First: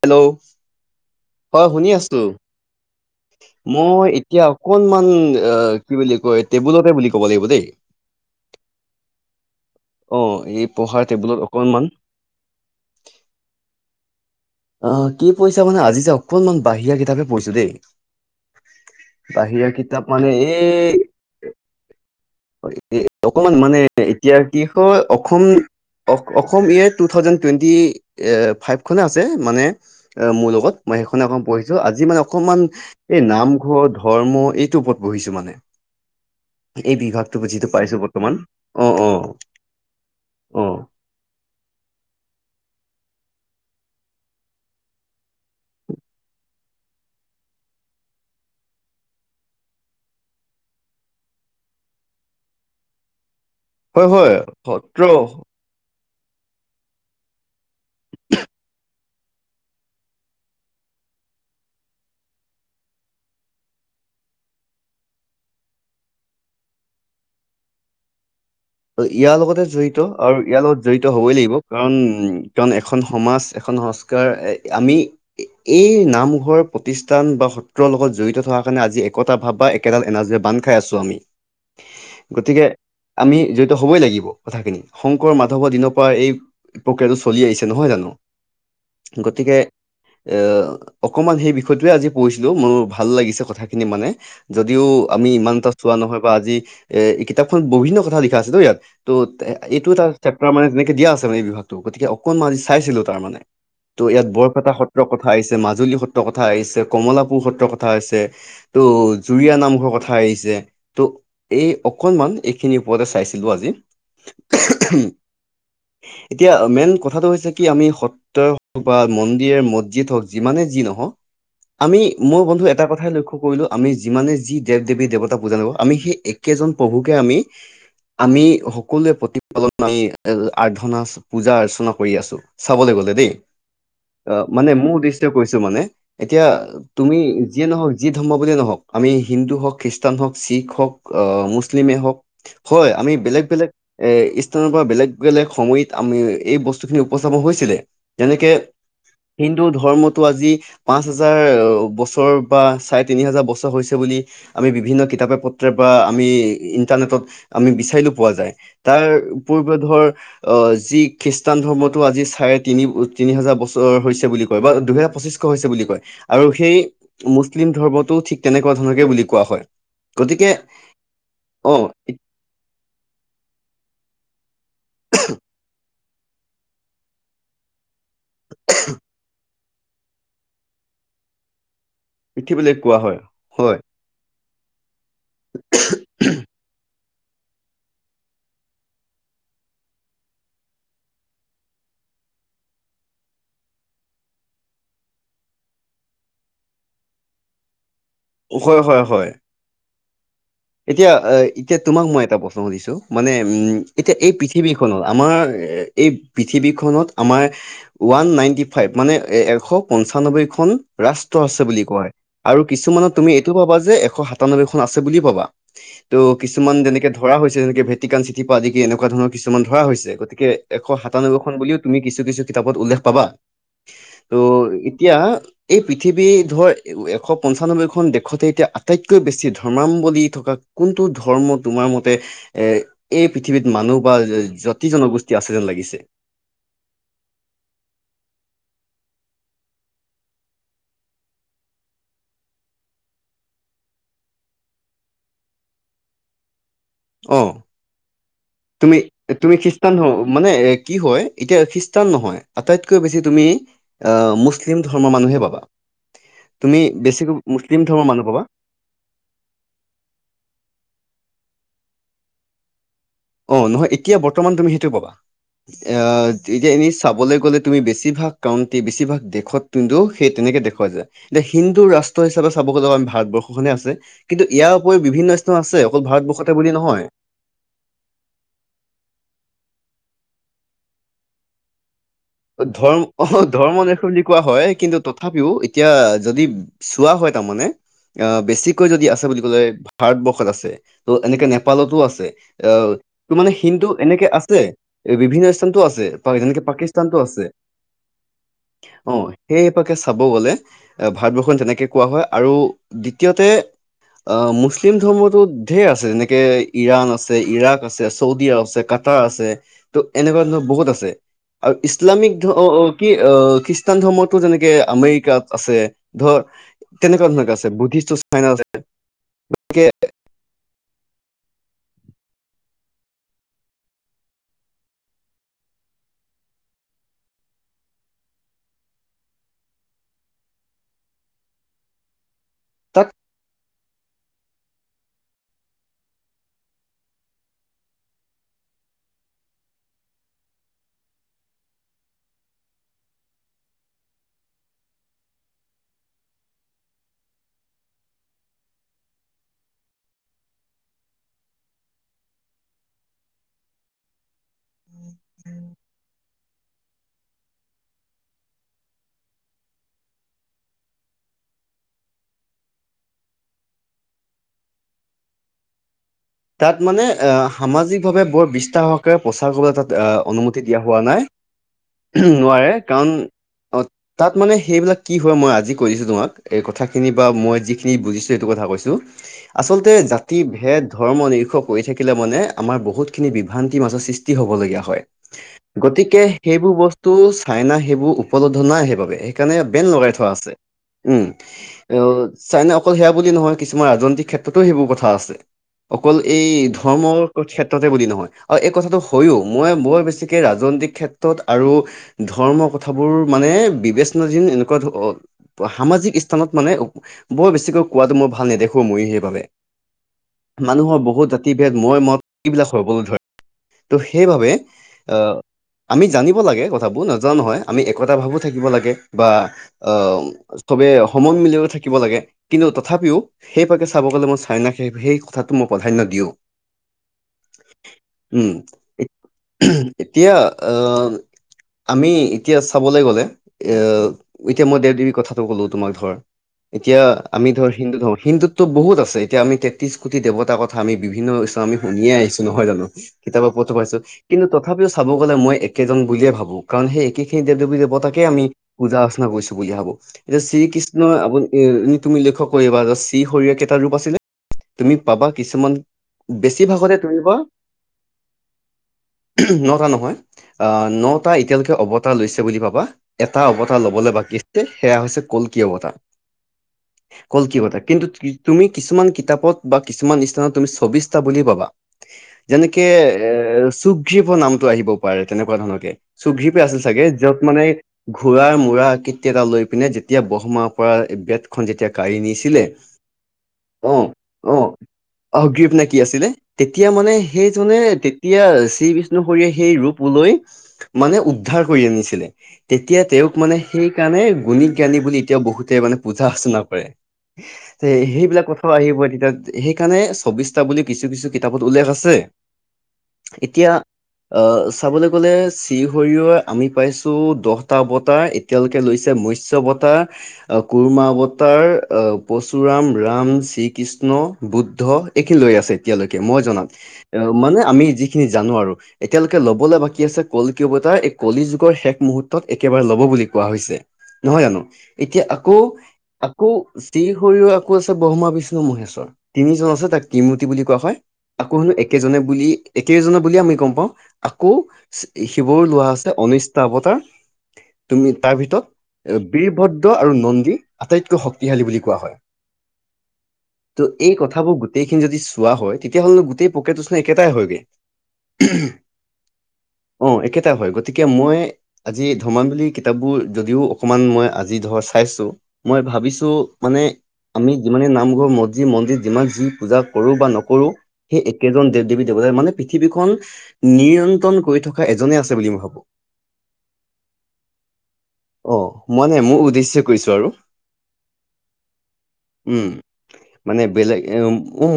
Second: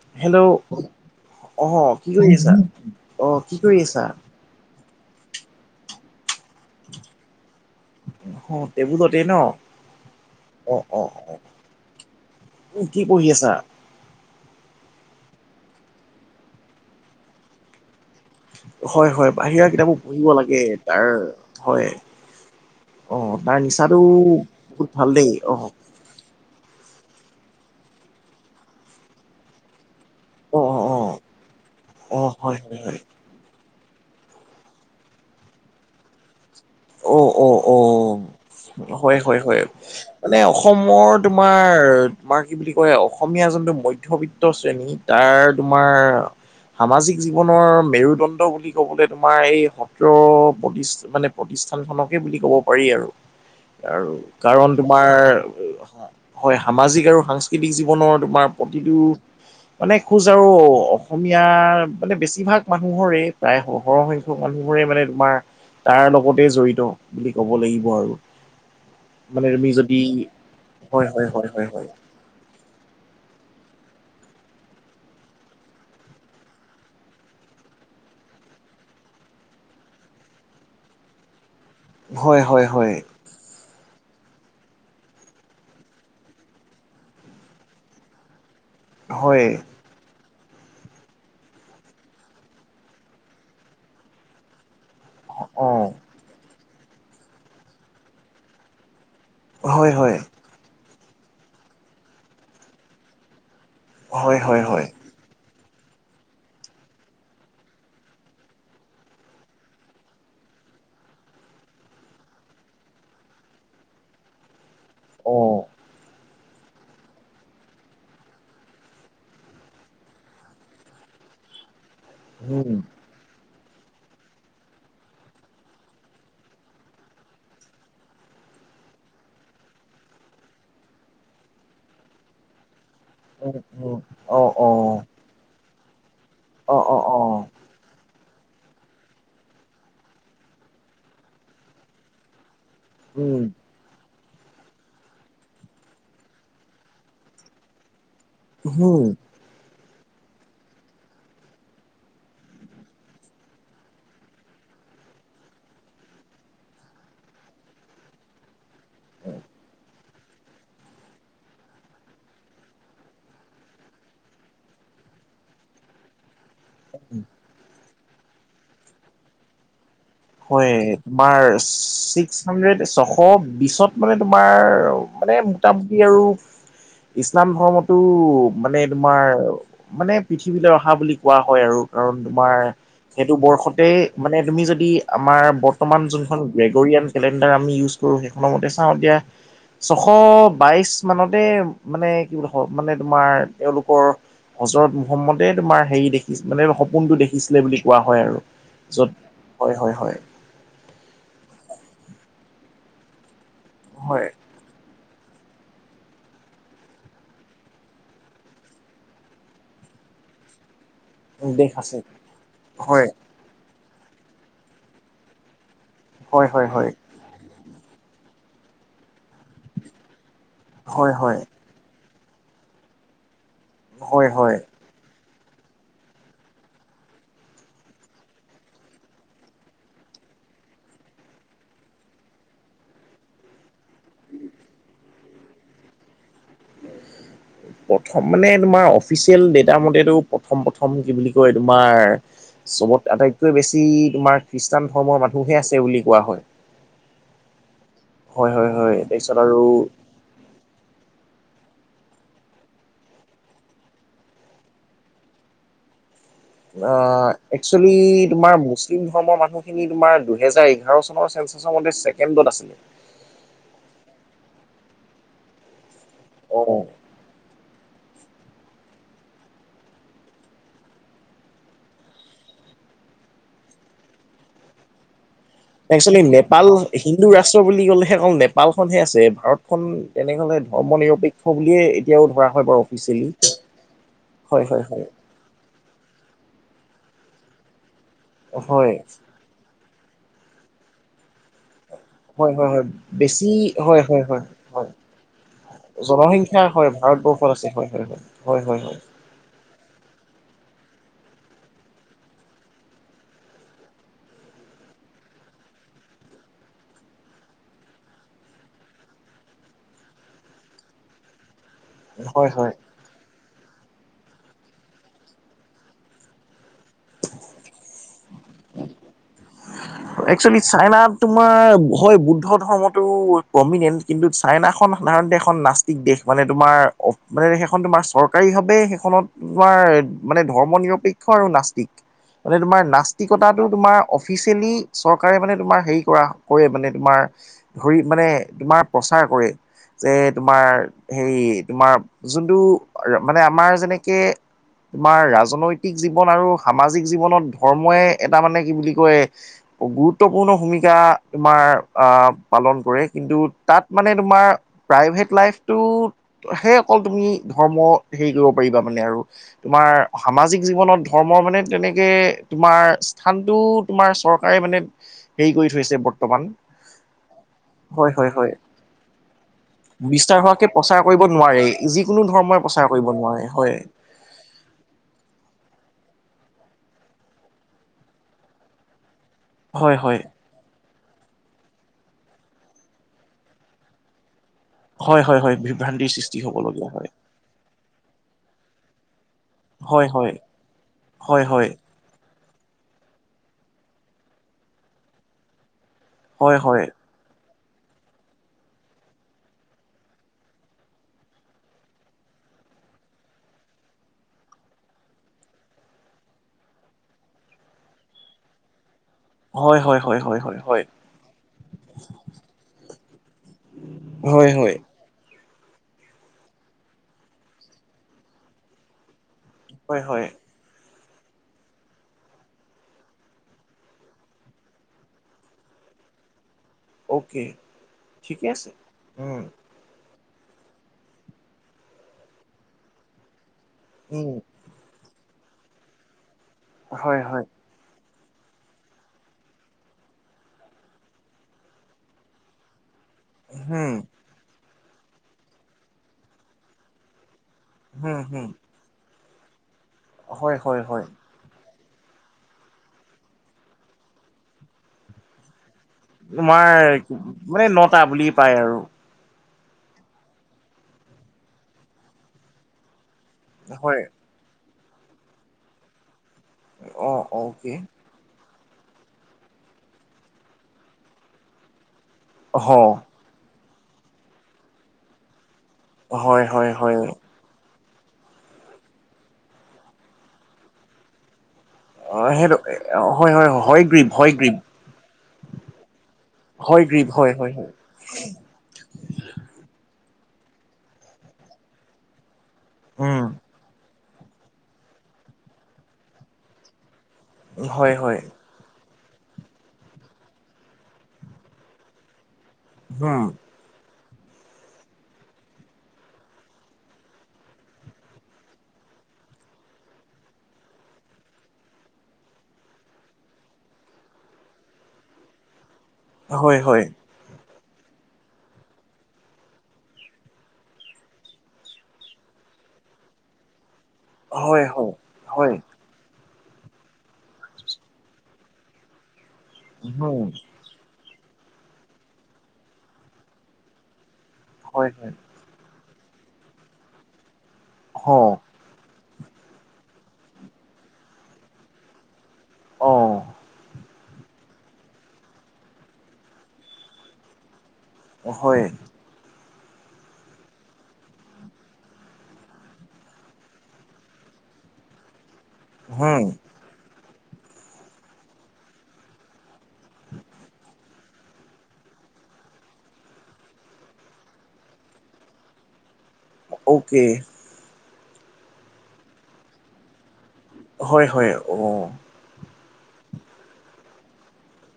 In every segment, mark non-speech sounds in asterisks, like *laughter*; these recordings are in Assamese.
হেল্ল', হয় অ শুনি কি আছো কৰি আছা অ কি কৰি আছা মই এতিয়াও অকনমান এ কি বুলি কয় টেবুলতে বুলি ক'ব লাগিব দেই। অ টেবুলতে ন অ, এই পঢ়াৰ টেবুলত অকনমান উম, কি পঢ়ি আছা? অ, কি পঢ়িছা মানে আজি যে অকনমান বাহিৰা কিতাপে পঢ়িছো দেই। হয়-হয় বাহিৰা কিতাপো কিতাপ পঢ়িব মানে লাগে এই তাৰ হয়। অ অকমান তাৰ মানে নিচাটো এতিয়া কি বহুত হয় ভাল দেই অসম অ Assam two thousand twenty five খনে আছে মানে এ মোৰ অ অ লগত মই অ সেইখনে অকমান পঢ়িছো আজি অ মানে হয় অকণমান হয় হয় এই নামঘৰ ধৰ্ম এইটোৰ ওপৰত পঢ়িছো মানে। এই অ বিভাগটো অ যিটো অ পাইছো বৰ্তমান অ', হয় অ', হয় হয় মানে অ', অসমৰ তোমাৰ তোমাৰ কি বুলি কয় অসমীয়া যোনটো মধ্যবিত্ত শ্ৰেণী তাৰ তোমাৰ সামাজিক জীৱনৰ মেৰুদণ্ড বুলি ক'বলে তোমাৰ এই সত্ৰ *unintelligible* মানে প্ৰতিষ্ঠান খনকে বুলি ক'ব পাৰি আৰু হয় -আৰু হয় কাৰণ সত্ৰ তোমাৰ হয় সামাজিক আৰু সাংস্কৃতিক জীৱনৰ তোমাৰ প্ৰতিটো মানে কুজ আৰু অসমীয়াৰ মানে বেছিভাগ মানুহৰে প্ৰায় সৰ সংখ্য মানুহবোৰে মানে তোমাৰ তাৰ লগতে জড়িত বুলি ক'ব লাগিব আৰু। ইয়াৰ মানে লগতে তুমি যদি জড়িত আৰু ইয়াৰ লগত জড়িত হয় হয় হবই হয় লাগিব হয় হয় কাৰণ উম, কাৰণ এখন সমাজ এখন সংস্কাৰ আমি এই নামঘৰ প্ৰতিষ্ঠান বা সত্ৰৰ লগত জড়িত থকাৰ কাৰণে আজি একতা ভাৱ বা একেডাল এনাৰজিৰে বান্ধ খাইছো আমি। *inaudible* হয় গতিকে হয় হয় আমি জড়িত হ'বই লাগিব কথাখিনি শংকৰ মাধৱৰ দিনৰ পৰা এই প্ৰক্ৰিয়াটো চলি আহিছে নহয় জানো হয় গতিকে এ অকমান সেই বিষয়টোৱে আজি পঢ়িছিলো মোৰ ভাল লাগিছে কথাখিনি মানে যদিও আমি ইমান অ এটা চোৱা নহয় বা আজি এ এই কিতাপখন বিভিন্ন কথা লিখা আছেটো ইয়াত ত' এইটো হয় এটা হয় চেপ্তাৰ মানে তেনেকে দিয়া আছে মানে এই বিভাগটো গতিকে অকনমান আজি চাইছিলো তাৰ মানে ত' ইয়াত হয় হয় বৰপেটা হয় সত্ৰৰ কথা আহিছে, মাজুলী সত্ৰৰ কথা আহিছে, কমলাপুৰ সত্ৰৰ কথা আহছে ত' জুৰিয়া নামঘৰ কথা আহিছে ত' এই অকনমান এইখিনি ওপযাচি চাইছিলো আজি *unintelligible* অ এতিয়া মেইন কথাটো হৈছে কি আমি স ত্ৰ বা মন্দিৰে মছজিদ হওক যিমানে যি নহওক আমি মোৰ বন্ধু উম এটা কথাই লক্ষ্য কৰিলোঁ আমি যিমানে যি দেৱ দেৱী দেৱতা পূজা নকৰো আমি সেই একেজন প্ৰভুকে আমি আমি সকলোৱে প্ৰতিপালন *unintelligible* আৰধনা আছে। পূজা -অৰ্চনা কৰি আছো চাবলে গলে দেই উম উম অ অ মানে -মানে মোৰ উদেশ্য তে, কৈছো মানে এতিয়া অ অ অ তুমি যিয়ে নহওক যি ধৰ্ম বুলিয়েই নহওক আমি হিন্দু হওক, খ্ৰীষ্টান হওক, শিখ হওক মুছলিমেই হওক। হয় আমি উম বেলেগ -বেলেগ এ ইষ্টেনৰ পৰা বেলেগ- বেলেগ সময়িত আমি- এই বস্তুখিনি উপস্থাপন হৈছিলে। যেনেকে উম হিন্দু ধৰ্মটো আজি পাঁচ হাজাৰ বছৰ পা চাৰে তিনি হাজাৰ বছৰ হৈছে বুলি আমি বিভিন্ন কিতাপে পত্ৰই পা আমি ইন্টাৰনেটত আমি বিচাৰিলেও পোৱা যায় তাৰ উপৰ্ব ধৰ অ, যি খ্ৰীষ্টান ধৰ্মটো আজি চাৰে তিনি -তিনি হাজাৰ বছৰৰ হৈছে বুলি কয় বা দুহেজাৰ পঁচিছ- কৈছে বুলি কয় আৰু সেই মুছলিম ধৰ্মটো ঠিক তেনেকুৱা ধৰণকে বুলি কোৱা হয়। গতিকে হয় তোমাৰ অ ছিক্স হানৰেদ ছশ বিছত মানে তোমাৰ মানে মোটামুটি আৰু ইছলাম ধৰ্মতো মানে তোমাৰ মানে পৃথিৱীলৈ অহা বুলি কোৱা হয় আৰু কাৰণ তোমাৰ পৃথিৱীলৈ কোৱা হয় সেইটো হয় বৰ্ষতেই মানে তুমি যদি আমাৰ বৰ্তমান যোনখন গেগৰিয়ান কেলেণ্ডাৰ আমি ইউজ কৰোঁ সেইখননৰ মতে চাওঁ এতিয়া ছশ বাইশ মানতে মানে কি বুলি মানে তোমাৰ এওঁলোকৰ বছৰত মহম্মদে তোমাৰ হেৰি দেখি মানে সপোনটো দেখিছিলে বুলি কোৱা হয় আৰু। হয়-হয় য'ত -হয়। হয় হয় এতিয়া আহ, এতিয়া তোমাক মই এটা প্ৰশ্ন সুধিছো মানে উম এতিয়া হয় এই পি পৃথিৱীখনো আমাৰ এই পৃথিৱীখনত আমাৰ ওৱান নাইনটি ফাইভ মানে এশ পঞ্চানব্বৈখন ৰাষ্ট্ৰ আছে বুলি কয় আৰু হয় কিছুমানত তুমি এইটো পাবা যে এশ সাতানব্বৈ খন আছে বুলি পাবা। ত' হয় হয় কিছুমান হয় যেনেকে ধৰা হৈছে যেনেকে ভেটিকান চিটি পৰা আদি কি এনেকুৱা ধৰণৰ কিছুমান ধৰা হৈছে গতিকে এশ হয় হয় সাতানবৈখন বুলিও তুমি কিছু -কিছু কিতাপত উল্লেখ পাবা হয় ত' হয় এতিয়া এই পৃথিৱী ধৰ এশ পঞ্চানব্বৈ এখন দেশতে এতিয়া আটাইতকৈ বেছি ধৰ্মাৱলম্বী থকা কোনটো ধৰ্ম তোমাৰ মতে এ এই পৃথিৱীত মানুহ বা জাতি জনগোষ্ঠী আছে যেন লাগিছে? প্ৰথম মানে তোমাৰ অফিচিয়েল ডেটা মতেটো প্ৰথম- প্ৰথম কি বুলি কয় তোমাৰ চবত আটাইতকৈ বেছি তোমাৰ খ্ৰীষ্টান ধৰ্মৰ মানুহে আছে বুলি কোৱা হয়। অ, হয় হয় হয় তুমি তাৰপিছত -তুমি আৰু খ্ৰীষ্টান ধৰ্ম মানে ৰেক কি হয় এতিয়া খ্ৰীষ্টান নহয় আটাইতকৈ বেছি তুমি আহ, মুছলিম ধৰ্মৰ মানুহে পাবা। তুমি অ, বেছিকৈ মুছলিম একচুলি ধৰ্মৰ মানুহ পাবা তোমাৰ মুচ *unintelligible* ধৰ্মৰ মানুহখিনি তোমাৰ দুহেজাৰ এঘাৰ চনৰ চেন্ঞ্চাছৰ মতে ছেকেণ্ডত আছিলে। অ, নহয় এতিয়া বৰ্তমান তুমি সেইটো পাবা এ এতিয়া এ চাবলে গ'লে তুমি বেছিভাগ কাউন্টে বেছিভাগ দেশত কিন্তু সেই তেনেকে দেখোৱা যায়। এতিয়া হিন্দু ৰাষ্ট্ৰ হিচাপে চাব গ'লে আমি ভাৰতবৰ্ষখনে আছে কিন্তু ইয়াৰ উপৰি বিভিন্ন স্থান আছে অকল একচুলি ভাৰতবৰ্ষতে নেপাল বুলি নহয়। হিন্দু ৰা *unintelligible* বুলি ক'লেহে অকল নেপালখনহে আছে ভাৰতখন তেনে হলে ধৰ্ম নিৰপেক্ষ বুলিয়ে এতিয়াও ধৰা হয় বাৰু ধৰ্ম অফিচিয়েলি অহ, ধৰ্মদেশ বুলি কোৱা হয় কিন্তু ত তথাপিও এতিয়া যদি চোৱা হয় তাৰমানে অহ, বেছিকৈ হয় যদি আছে বুলি *unintelligible* ভাৰতবৰ্ষত আছে ত' এনেকে নেপ নেপালতো আছে হয় হয় হয় *unintelligible* ত' বেছি মানে হিন্দু হয় হয় এনেকে হয় আছে হয় বিভিন্ন স্থানতো আছে যেনকে জনসংখ্যা হয় পাকিস্তান ভাৰতবৰ্ষত আছে হয় -হয় -হয় -হয় -হয়- হয়। অ, সেইপাকে চাব গ'লে এ ভাৰতবৰ্ষখন তেনেকে কোৱা হয় আৰু দ্বিতীয়তে অ, মুছলিম ধৰ্মটো ঢেৰ আছে যেনেকে ইৰাণ আছে, ইৰাক আছে, চৌদি আছে ক কাত্ৰা আছে ত' এনেকুৱা ধৰণৰ বহুত আছে আৰু হয় ইছলামিক হয় অ', হয় অ ', কি অ, খ্ৰীষ্টান ধৰ্মটো যেনেকে আমেৰিকাত আছে ধৰ তেনেকুৱা ধৰণকে আছে বুদ্ধিষ্ট চাইনা আছে গতিকে একচুৱেলি চাইনাত তোমাৰ হয় বুদ্ধ ধৰ্মটো পমিনেণ্ট কিন্তু চাইনাখন সাধাৰণতে এখন নষ্টিক দেশ মানে তোমাৰ মানে সেইখন তোমাৰ চৰকাৰীভাৱে সেইখনত তোমাৰ মানে ধৰ্ম নিৰপেক্ষ আৰু নাস্তিক। মানে তোমাৰ তাত নাস্তিকতাটো তোমাৰ অফিচিয়েলি- চৰকাৰে মানে তোমাৰ হেৰি কৰা কৰে মানে তোমাৰ ধৰি মানে তোমাৰ প্ৰচাৰ কৰে। যে তোমাৰ হেৰি তোমাৰ যোনটো মানে আমাৰ যেনেকে তোমাৰ ৰাজনৈতিক জীৱন আৰু সামাজিক জীৱনত ধৰ্মই এটা মানে কি বুলি কয় গুৰুত্বপূৰ্ণ ভূমিকা তোমাৰ আহ পালন কৰে কিন্তু তাত মানে তোমাৰ প্ৰাইভেট লাইফটো সেই অকল তুমি ধৰ্ম হেৰি কৰিব পাৰিবা মানে আৰু। তোমাৰ সামাজিক জীৱনত ধৰ্ম মানে তেনেকে তোমাৰ স্থানটো তোমাৰ চৰ প্ৰায় মানে হেৰি কৰি থৈছে ব তাত মানে এ সামাজিকভাৱে হয় বৰ হয় বিস্তাৰহোৱাকে প্ৰচাৰ কৰা তাত বিস্তাৰ অনুমতি হোৱাকে তেতিয়া প্ৰচাৰ হোৱা কৰিব নোৱাৰে যিকোনো নাই ধৰ্মই নোৱাৰে প্ৰচাৰ কৰিব কাৰণ নোৱাৰে হয় অ তাত মানে সেইবিলাক কি হয় মই আজি কৈ দিছো তোমাক এই কথাখিনি বা মই যিখিনি বুজিছো এইেইটো কথা কৈছো *inaudible* আচলতে হয় জাতি ভেদ ধৰ্ম নিৰীক্ষ থাকিলে মানে আমাৰ বহুতখিনি বিভ্ৰান্তিৰ মাজত সৃষ্টি হ'বলগীয়া হয়। হয় বিভ্ৰান্তিৰ গতিকে সৃষ্টি সেইবোৰ হ'বলগীয়া হয় বস্তু চাইনা সেইবোৰ উপলব্ধ নাই সেইবাবে সেইকাৰণে বেন হয় লগাই থোৱা হয় আছে। উম, হয় হয় ইয় চাইনা অকল সেয়া বুলি নহয় কিছুমান ৰাজনৈতিক ক্ষেত্ৰতো সেইবোৰ কথা আছে। অকল এই হয় হয় ধৰ্মৰ ক্ষেত্ৰতে বুলি নহয় আৰু এই কথাটো হয়য়ো মই বৰ বেছিকে ৰাজনৈতিক ক্ষেত্ৰত আৰু ধৰ্ম কথাবোৰ মানে বিবেচনা যিন এনেকুৱা ধ সামাজিক স্থানত মানে বৰ বেছিকৈ কোৱাতটো মই ভাল নেদেখো মই সেইবাবে। হয়-হয়- হয়-হয়। মানুহৰ বহুত জাতি ভেদ *unintelligible* হবলৈ ধৰে ত' হয় সেইবাবে হয় এ আমি জানিব লাগে কথাবোৰ নজোৱা নহয় আমি একতা ভাবো থাকিব লাগে বা হয় অম, হয় চবে সময় মিলি থাকিব লাগে। কিন্তু তথাপিও সেই পাকে চাব গ'লে মই চাইনাক সেই সেই কথাটো মই প্ৰাধান্য দিওঁ। অ'কে উম, ঠিকে আছে উম উমহ। এতিয়া আহ আমি এতিয়া চাবলে গ'লে এ উম এতিয়া মই দেৱ দেৱী কথাটো ক'লো তোমাক ধৰ এতিয়া হয় হয় আমি ধৰ হিন্দু ধৰ্ম। হিন্দুত্ব বহুত আছে এতিয়া আমি তেত্ৰিছ কুটি দেৱতা কথা আম বিভিন্ন স্থানত আমি শুনিয়ে আহিছো নহয় জানো কিতাপৰ পথ হুম পাইছো। কিন্তু তথাপিও চাব গ'লে মই একেজন বুলিয়ে ভাবোঁ। কাৰণ সেই একেখিনি দেৱ দেৱী হুম দেৱতাকে আমি হুম পূজা অৰ্চনা কৰিছোঁ বুলি ভাবোঁ। এতিয়া হয় হয় হয় শ্ৰীকৃষ্ণই আপু এই এনেই তুমি লক্ষ্য কৰিবা যে শ্ৰী হৰিয় কেইটা ৰূপ আছিলে? তুমি পাবা কিছুমান তোমাৰ বেছিভাগতে তুমি পা মানে নটা বুলি পাই আৰু। উমহ নটা নহয় আহ নটা এতিয়ালৈকে অৱতাৰ লৈছে বুলি পাবা। এটা অৱতাৰ হয় ল'বলৈ বাকী আছে সেয়া হৈছে কলকি অৱতাৰ। অ কলকি অকে অৱতাৰ, কিন্তু কি তুমি কিছুমান কিতাপত বা কিছুমান স্থানত তুমি চৌবিশটা বুলিয়ে পাবা। হ যেনেকে এ চুগ্ৰীপৰ নামটো আহিব পাৰে। তেনেকুৱা ধৰণৰকে হয় চুগ্ৰীপে হয় আছিল হয় চাগে য'ত মানে ঘোঁৰাৰ মূৰা আকৃতি এটা লৈ পিনে যেতিয়া ব্ৰক্ষ্মাৰ পৰা বেদখন যেতিয়া কাঢ়ি অঁ সেইটো অঁ হয় হয় হয়গ্ৰীৱ হয় অঁ, গ্ৰীপ অঁ সুগ্ৰীপ নে কি আছিলে? হয় তেতিয়া গ্ৰীপ মানে হয় হয় হয় সেইজনে তেতিয়া শ্ৰী বিষ্ণু বিষ্ণু হৰিয়ে সেই ৰূপ লৈ মানে উদ্ধাৰ কৰি আনিছিলে। তেতিয়া উম তেওঁক মানে সেইকাৰণে গুণিত জ্ঞানী বুলি এতিয়াও বহুতে মানে পূজা অৰ্চনা কৰে। যে হয় হয় সেইবিলাক কথা আহিব তেতিয়া সেইকাৰণে চৌবিশটা বুলি কিছু কিছু কিতাপত উল্লেখ আছে। হোম। এতিয়া অহ চাবলৈ গ'লে শ্ৰী হৰিয় আমি পাইছোঁ দহটা অৱতাৰ এ এতিয়ালৈকে লৈছে মৎস্য অৱতাৰ, আহ কুুৰ্মা অৱতাৰ, আহ পৰশুৰাম, ৰাম শ্ৰী কৃষ্ণ, কৃষ্ণ, বুদ্ধ এইখিনি লৈ আছে এতিয়ালৈকে মই হয় জনাত। হয় এ মানে আমি যিখিনি জানো আৰু। এতিয়ালৈকে ল'বলে বাকী আছে কলকি অৱটাৰ, এই কলি যুগৰ শেষ মুহূৰ্ত্তত একেবাৰে ল'ব বুলি কোৱা হৈছে। নহয় জানো? হয় হয় এতিয়া হয় আকৌ আ আকৌ শ্ৰী হৰিও আকৌ আছে ব্ৰহ্মা, বিষ্ণু, মহেশ্বৰ তিনিজন আছে। তাক উম ত্ৰিমূৰ্তি বুলি কোৱা হয়। আকৌ শুনো একেজনে বুলি একেজনে বুলিয়ে আমি গম পাওঁ। আকৌ হয় হয় শ্ৰী শিৱৰো লোৱা আছে ঊনৈশটা অৱতাৰ, হ তুমি তাৰ ভিতৰত এ বীৰভদ্ৰ আৰু নন্দী আটাইতকৈ শক্তিশালী বুলি কোৱা হয়। অঁহ। তো এই কথাবোৰ গোটেইখিনি যদি চোৱা হয়, তেতিয়া হ'লেনো গোটেই প্ৰক্ৰিয়াটো চোন একেটাই হয়গে। হয়, উমহ, অঁ একেটাই হয়। গতিকে মই আজি ধৰ্মাৱলী কিতাপবোৰ যদিও অকণমান মই আজি ধৰ চাইছোঁ। মই হুম, ভাবিছোঁ মানে আমি যিমানে নামঘৰ, মছজিদ, মন্দিৰ যিমান যি পূজা কৰোঁ বা নকৰোঁ সেই একেজন দেৱ দেৱী দেৱতাই মানে পৃথিৱীখন - নিয়ন্ত্ৰণ কৰি থকা এজনে আছে বুলি মই ভাবোঁ। অ'কে। অঁ মই মানে মোৰ উদ্দেশ্যে কৈছোঁ আৰু। হয় হয় অঁ। উম। মানে বেলেগ এ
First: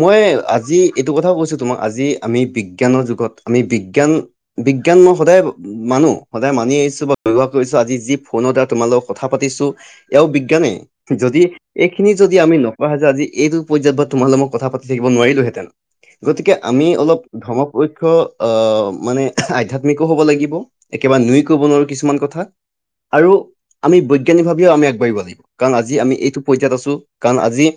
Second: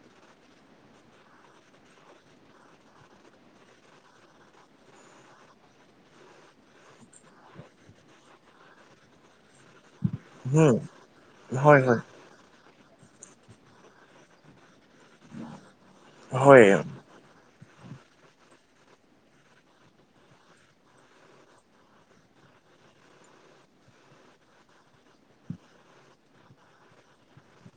মই আজি এইটো কথাও কৈছোঁ তোমাক আজি আমি বিজ্ঞানৰ যুগত আমি বিজ্ঞান বিজ্ঞান মই সদায় মানো সদায় মানি আহিছোঁ বা ব্যৱহাৰ কৰিছোঁ, আজি যি ফোনত আ তোমাৰ লগত কথা পাতিছো। এয়াও বিজ্ঞানে। হুম, যদি হয়, হয়, এইখিনি যদি আমি নোপোৱা হয় যে আজি এইটো পৰ্যায়ত বা তোমাৰ লগত কথা পা তি থাকিব নোৱাৰিলোঁ হেঁতেন। গতিকে হয়, আমি অলপ ধৰ্ম পক্ষ আহ মানে আহ আধ্যাত্মিকো হ'ব লাগিব। একেবাৰে নুই ক'ব নোৱাৰোঁ কিছুমান কথা আৰু আমি বৈজ্ঞানিক ভাৱেও আমি আগবাঢ়িব লাগিব। কাৰণ আজি আমি এইটো পৰ্যায়ত আছোঁ কাৰণ আজি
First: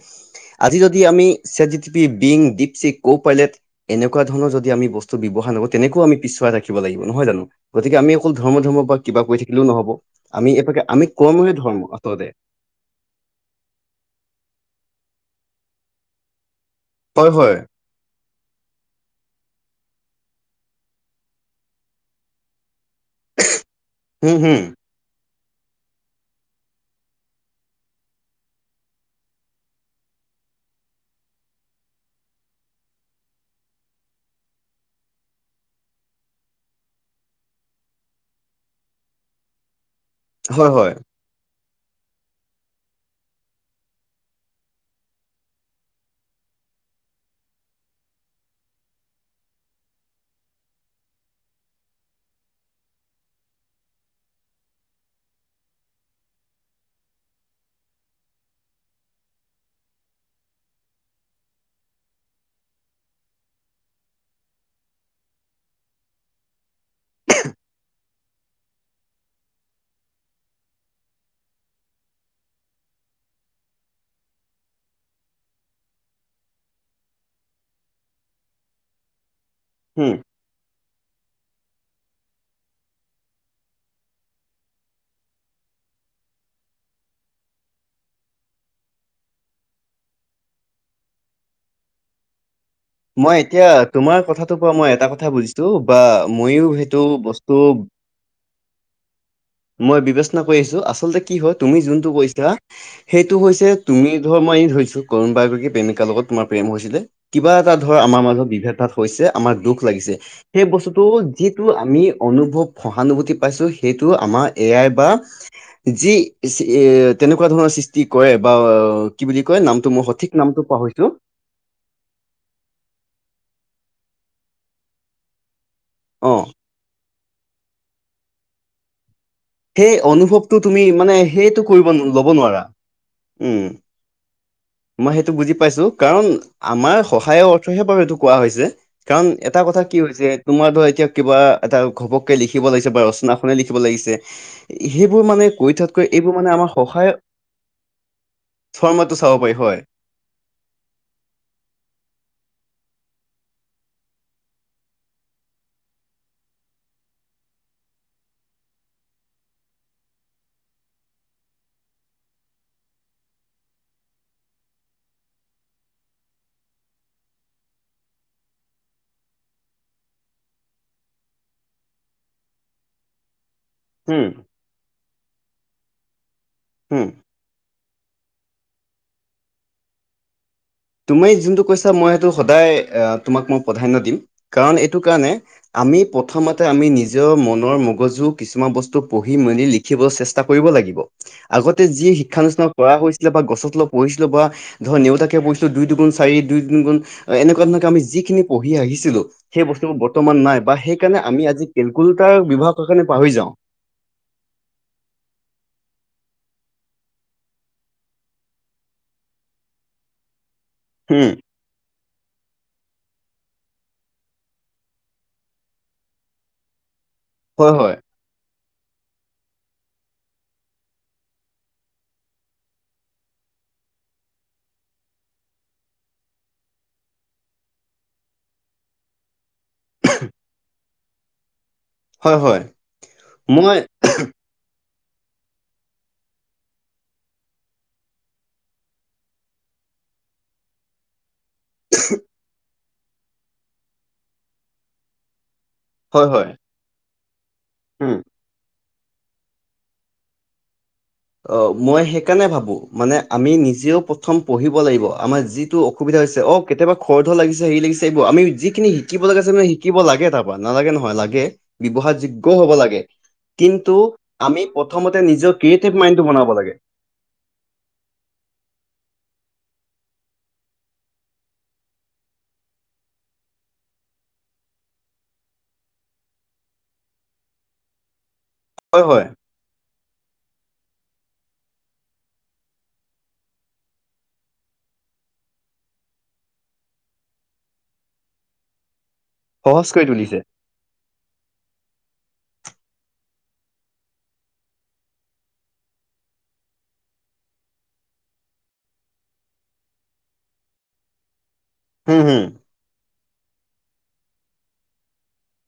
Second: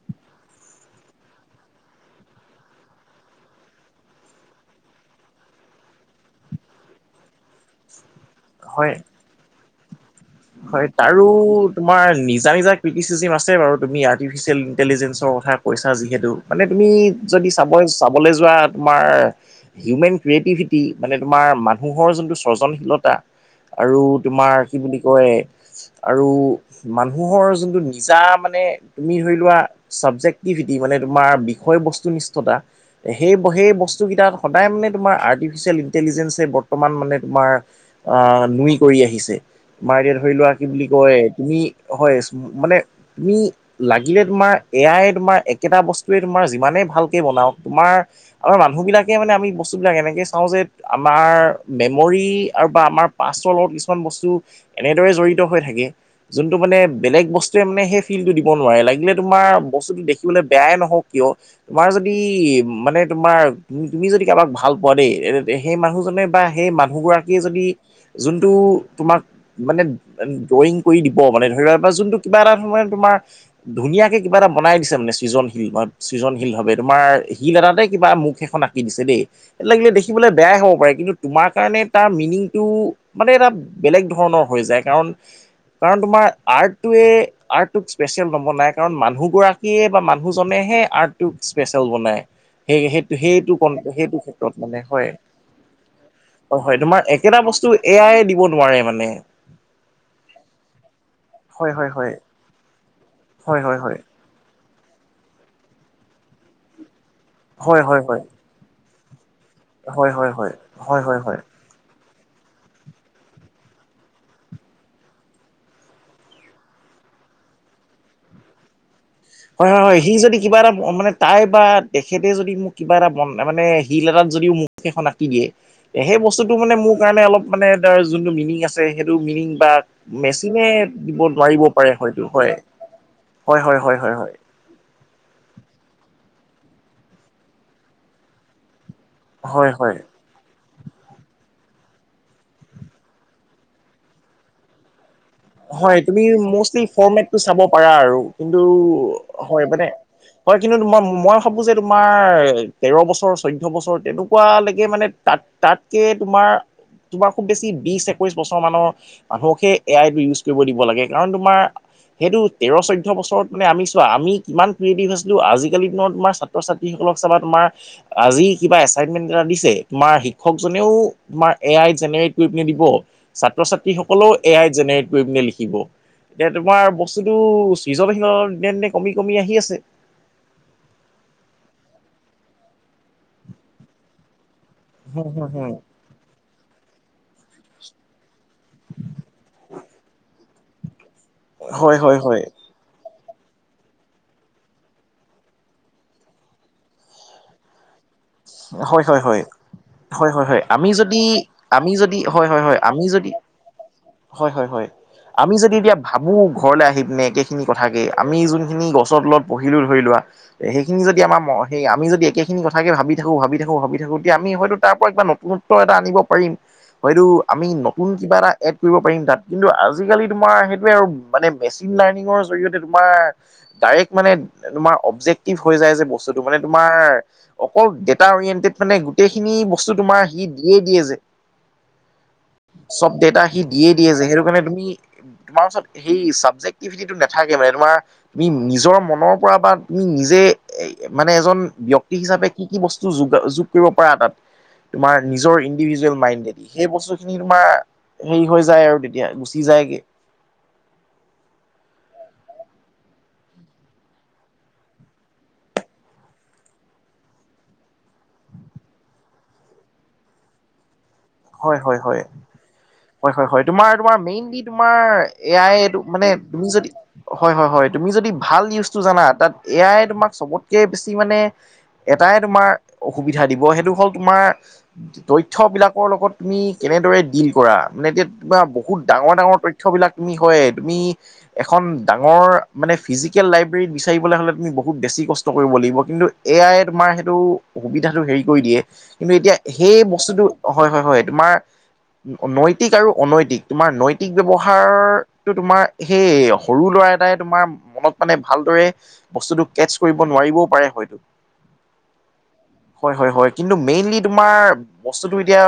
আজি যদি আমি set G P T, Bing, DeepSeek, Copilot, এনেকুৱা ধৰণৰ যদি আমি বস্তু ব্যৱহাৰ নকৰোঁ, তেনেকৈও আমি পিছুৱাই ৰাখিব লাগিব নহয় জানো? গতিকে আমি অকল ধৰ্ম ধৰ্মৰ হয়, পৰা কিবা কৰি থাকিলেও নহ'ব। আমি এইভাগে হয়, আমি তাৰো কৰ্মই ধৰ্ম তোমাৰ আচলতে। নিজা নিজা কৃটিছিজিম আছে বাৰু তুমি আৰ্টিফিচিয়েল ইণ্টেলিজেঞ্চৰ কথা কৈছা যিহেতু। মানে তুমি হয় যদি হয়, চাব চাবলৈ যোৱা তোমাৰ হিউমেন ক্ৰিয়েটিভিটি মানে তোমাৰ মানুহৰ যোনটো সজনশীলতা। আৰু হুম হুম, তোমাৰ কি বুলি কয় আৰু মানুহৰ যোনটো নিজা মানে তুমি ধৰি লোৱা চাবজেক্টিভিটি মানে তোমাৰ বিষয়বস্তু নিষ্ঠতা। সেই ব সেই বস্তুকেইটাত সদায় মানে তোমাৰ আৰ্টিফিচিয়েল ইণ্টেলিজেঞ্চে বৰ্তমান মানে তোমাৰ আহ নুই কৰি আহিছে। আমাৰ এতিয়া ধৰি লোৱা কি হয় বুলি হয়, কয় তুমি হয় মানে তুমি লাগিলে তোমাৰ এয়াই তোমাৰ একেটা বস্তুৱে তোমাৰ যিমানেই ভালকে বনাৱক তোমাৰ আমাৰ মানুহবিলাকে মানে আমি বস্তু বিলাক এনেকে চাওঁ যে আমাৰ মেমৰি আৰু বা আমাৰ পাষ্টৰ লগত কিছুমান বস্তু এনেদৰে জড়িত হৈ থাকে। যোনটো মানে বেলেগ বস্তুৱে মানে সেই ফিলটো দিব নোৱাৰে। লাগিলে তোমাৰ বস্তুটো দেখিবলে বেয়াই নহওঁক কিয়? তোমাৰ যদি মানে তোমাৰ তু তুমি যদি কাবাক ভাল পোৱা দেই সেই মানুহজনে বা সেই মানুহগৰাকীয়ে যদি যোনটো তোমাক মানে ড্ৰয়িং কৰি দিব মানে ধৰি লোৱা বা যোনটো কিবা এটা ধৰণে তোমাৰ ধুনীয়াকে কিবা এটা বনাই দিছে মানে সৃজনশীল সৃজনশীল ভাৱে তোমাৰ শিল এটাতে কিবা মুখ এখন আঁকি দিছে দেই। লাগিলে হুম। দেখিবলে বেয়াই হ'ব পাৰে। কিন্তু তোমাৰ কাৰণে তাৰ মিনিংটো মানে এটা বেলেগ ধৰণৰ হৈ যায়। কাৰণ কাৰণ তোমাৰ আৰ্টোৱে আৰ্টটোক স্পেচিয়েল নম্বৰ নাই। কাৰণ মানুহ গৰাক কীয়ে বা মানুহজনেহে আৰ্টটোক স্পেচিয়েল বনাই। সেই সেই মই সেইটো ক এতিয়া সেইটো তোমাৰ ক্ষেত্ৰত কথাটোৰ পৰা মানে মই এটা হয়, কথা বুজিছোঁ বা ময়ো হয় সেইটো তোমাৰ এ কেটা বস্তু এয়াই দিব নোৱাৰে মানে। মই বিবেচনা কৰি আছোঁ। আচলতে কি হয় তুমি যোনটো কৈছা সেইটো হয় হৈছে হয় হয় তুমি ধৰ মই এই ধৰিছো কৰুণবা এগৰাকী প্ৰেমিকাৰ লগত তোমাৰ প্ৰেম হৈছিলে। কিবা এটা হয় ধৰ হয় হয় আমাৰ মাজত বিভেদ ভাদ হৈছে আমাৰ দুখ হয় হয় হয় লাগিছে। হয় সেই হয় বস্তুটো হয় হয় যি যিটো আমি অনুভৱ সহানুভূতি পাইছোঁ, সেইটো আমাৰ এ আই বা যি যি এ তেনেকুৱা ধৰণৰ সৃষ্টি কৰে বা কি বুলি কয় হয় হয় নামটো হয়, মই সি সঠিক যদি কিবা নামটো এটা পাহৰিছো মানে তাই বা তেখেতে যদি মোক কিবা এটা মন মানে শিল এটাত যদিও মুখ এখন আঁকি দিয়ে। সেই অ বস্তুটো মানে মোৰ কাৰণে অলপ মানে তাৰ যোনটো মিনিং আছে, সেইটো মিনিং বাত সেই অনুভৱটো মেচিনে তুমি মানে দিব সেইটো নোৱাৰিবও কৰিব পাৰে ন- হয়টো ল'ব হয়। নোৱাৰা উম হয় হয় হয় হয় হয়। মই সেইটো বুজি পাইছোঁ কাৰণ আমাৰ সহায়ৰ অৰ্থহে বাৰু এইটো কোৱা হৈছে। কাৰণ এটা হয় কথা কি হয় হৈ যে তোমাৰ ধৰা এতিয়া কিবা এটা ঘপককে লিখিব লাগিছে বা ৰচনাখনে লিখিব লাগিছে। সেইবোৰ মানে কৰি হয় থকাতকৈ তুমি এইবোৰ মানে আমাৰ মোষ্টলি সহায় ফৰ্মেটটো চাব পাৰা আৰু কিন্তু শৰ্মাটো চাব পাৰি হয় মানে হয় কিন্তু মই ম মই ভাবোঁ যে তোমাৰ তেৰ বছৰ চৈধ্য বছৰ তেনেকুৱা লৈকে মানে তাত তাতকে তোমাৰ তোমাৰ খুব বেছি বিছ একৈছ বছৰ মানৰ মানুহকহে এ আই টো ইউজ কৰিব দিব লাগে। কাৰণ তোমাৰ সেইটো তেৰ চৈধ্য বছৰত মানে আমি চোৱা আমি কিমান ক্ৰিয়েটিভ আছিলো আজিকালিৰ দিনত তোমাৰ ছাত্ৰ -ছাত্ৰীসকলক চাবা তোমাৰ আজি কিবা এচাইনমেন্ট এটা দিছে তোমাৰ শিক্ষকজনেও তোমাৰ এ আই জেনেৰেট কৰি পিনে দিব ছাত্ৰ- হম ছাত্ৰীসকলেও এ আই জেনেৰেট। কৰি পনে লিখিব এতিয়া তোমাৰ হম বস্তুটো চিজন *unintelligible* দিনে- দিনে কমি -কমি আহি আছে। তুমি যোনটো কৈছা মই সেইটো সদায় এহ তোমাক মই প্ৰাধান্য দিম। কাৰণ এ এইটো হুম কাৰণে হুম হুম আমি প প্ৰথমতে আমি নিজৰ মনৰ মগজু কিছুমান বস্তু পঢ়ি মেলি লিখিবলৈ চেষ্টা কৰিব লাগিব। আগতে হয় যি হয় হয় শিক্ষানুষ্ঠানত কৰা হৈছিলে বা গছত তলত পঢ়িছিলোঁ বা ধৰ নেউতাকে পঢ়িছিলোঁ। দুই দুগুণ চাৰি দুই তিনিগুণ এনেকুৱা ধৰনক আমি যি খিনি পঢ়ি হয় হয় আহিছিলোঁ হয় সেই বস্তুোৰ হয় বৰ্তমান হয় হয় নাই বা আমি সেই যদি কাৰণে আমি আজি কেলকুলেটাৰ বিভাগ কাৰণে পাহৰি যাওঁ। হয়-হয়-হয়। আমি যদি এতিয়া ভাবো ঘৰলে আহি পিনে একেখিনি কথাকে আমি যোনখিনি গছৰ তলত পঢ়িলো ধৰি লোৱা সেইখিনি যদি উম, আমাৰ ম সেই আমি যদি একেখিনি কথাকে ভাবি থাকো ভাবি থাকো- ভাবি থাকো এতিয়া আমি হয়তো তাৰ পৰা কিবা নতুনত্ব এটা আনিব পাৰিম হয়তো আমি হয় হয়, নতুন কিবা এটা এড কৰিব পাৰিম তাত কিন্তু আজিকালি তোমাৰ সেইটোৱে আৰু মানে মেচিন লাৰ্ণিঙৰ জৰিয়তে তোমাৰ ডাইৰেক্ট মানে তোমাৰ অবজেক্টিভ হৈ যায় যে বস্তুটো মানে তোমাৰ অকল ডেটা অৰিয়েণ্টেড মানে গোটেইখিনি বস্তু তোমাৰ সি দিয়ে -দিয়ে যে হয় হয়, চব ডেটা সি মই দিয়েই দিয়ে যে সেইটো কাৰণে তুমি তোমাৰ ওচৰত সেই ছাবজেক্টিভিটিটো নাথাকে মানে তোমাৰ তুমি নিজৰ মনৰ পৰা বা তুমি নিজে মানে এজন ব্যক্তি হিচাপে কি -কি বস্তু যো -যোগ কৰিব পাৰা তাত তোমাৰ নিজৰ ইণ্ডিভিজুৱেল হয় হয়, মাইণ্ডেদি? সেই বস্তুখিনি তোমাৰ উম, হেই হৈ যায় আৰু তেতিয়া গুচি যায়গে। অ, মই সেইকাৰণে ভাবোঁ মানে আমি নিজেও প্ৰথম পঢ়িব লাগিব আমাৰ যিটো সুবিধা হৈছে অ, কেতিয়াবা খৰ ধৰ লাগিছে হেৰি লাগিছে এইবোৰ আমি জিখিনি শিকিব লগীয়া আছে ন‌, শিকিব লাগে তাৰমান কুৱা নালাগে নহয় লাগে হয় হয় হয় বিবহাৰযোগ্যও হ'ব লাগে। হয় -হয় -হয় তোমাৰ কিন্তু -তোমাৰ মেইনলি আমি তোমাৰ প্ৰথমতে নিজৰ এয়াই ক্ৰিয়েটিভ এইটো মাইণ্ডটো মানে বনাব তুমি লাগে যদি হয় -হয় -হয় তুমি যদি ভাল নিউজটো জানা তাত এয়াই তোমাক চবতকে বেছি মানে এটাই তোমাৰ অসুবিধা দিব সেইটো হ'ল তোমাৰ তথ্যবিলাক লগত তুমি কেনেদৰে ডিল কৰা মানে এতিয়া বহুত হয় হয় ডাঙৰ- ডাঙৰ তত তথ্যবিলাক তুমি হয় তুমি এখন ডাঙৰ মানে ফিজিকেল লাইব্ৰেৰী বিচাৰিবলৈ হ'লে তুমি বহুত বেছি কষ্ট কৰিব লাগিব কিন্তু এ আই য়ে তোমাৰ সেইটো সুবিধাটো হেৰি কৰি দিয়ে কিন্তু এতিয়া সহজ সেই কৰি তুলিছে বস্তুটো হয়- হয়- হয় তোমাৰ নৈতিক আৰু অনৈতিক তোমাৰ নৈতিক ব্যৱহাৰ তো তোমাৰ সেই সৰু ল'ৰা এটাই তোমাৰ মনত মানে ভালদৰে বস্তুটো কেটচ কৰিব নোৱাৰিবও পাৰে হয়তো। হম -হম। হয় -হয় -হয় কিন্তু মেইনলি তোমাৰ বস্তুটো এতিয়া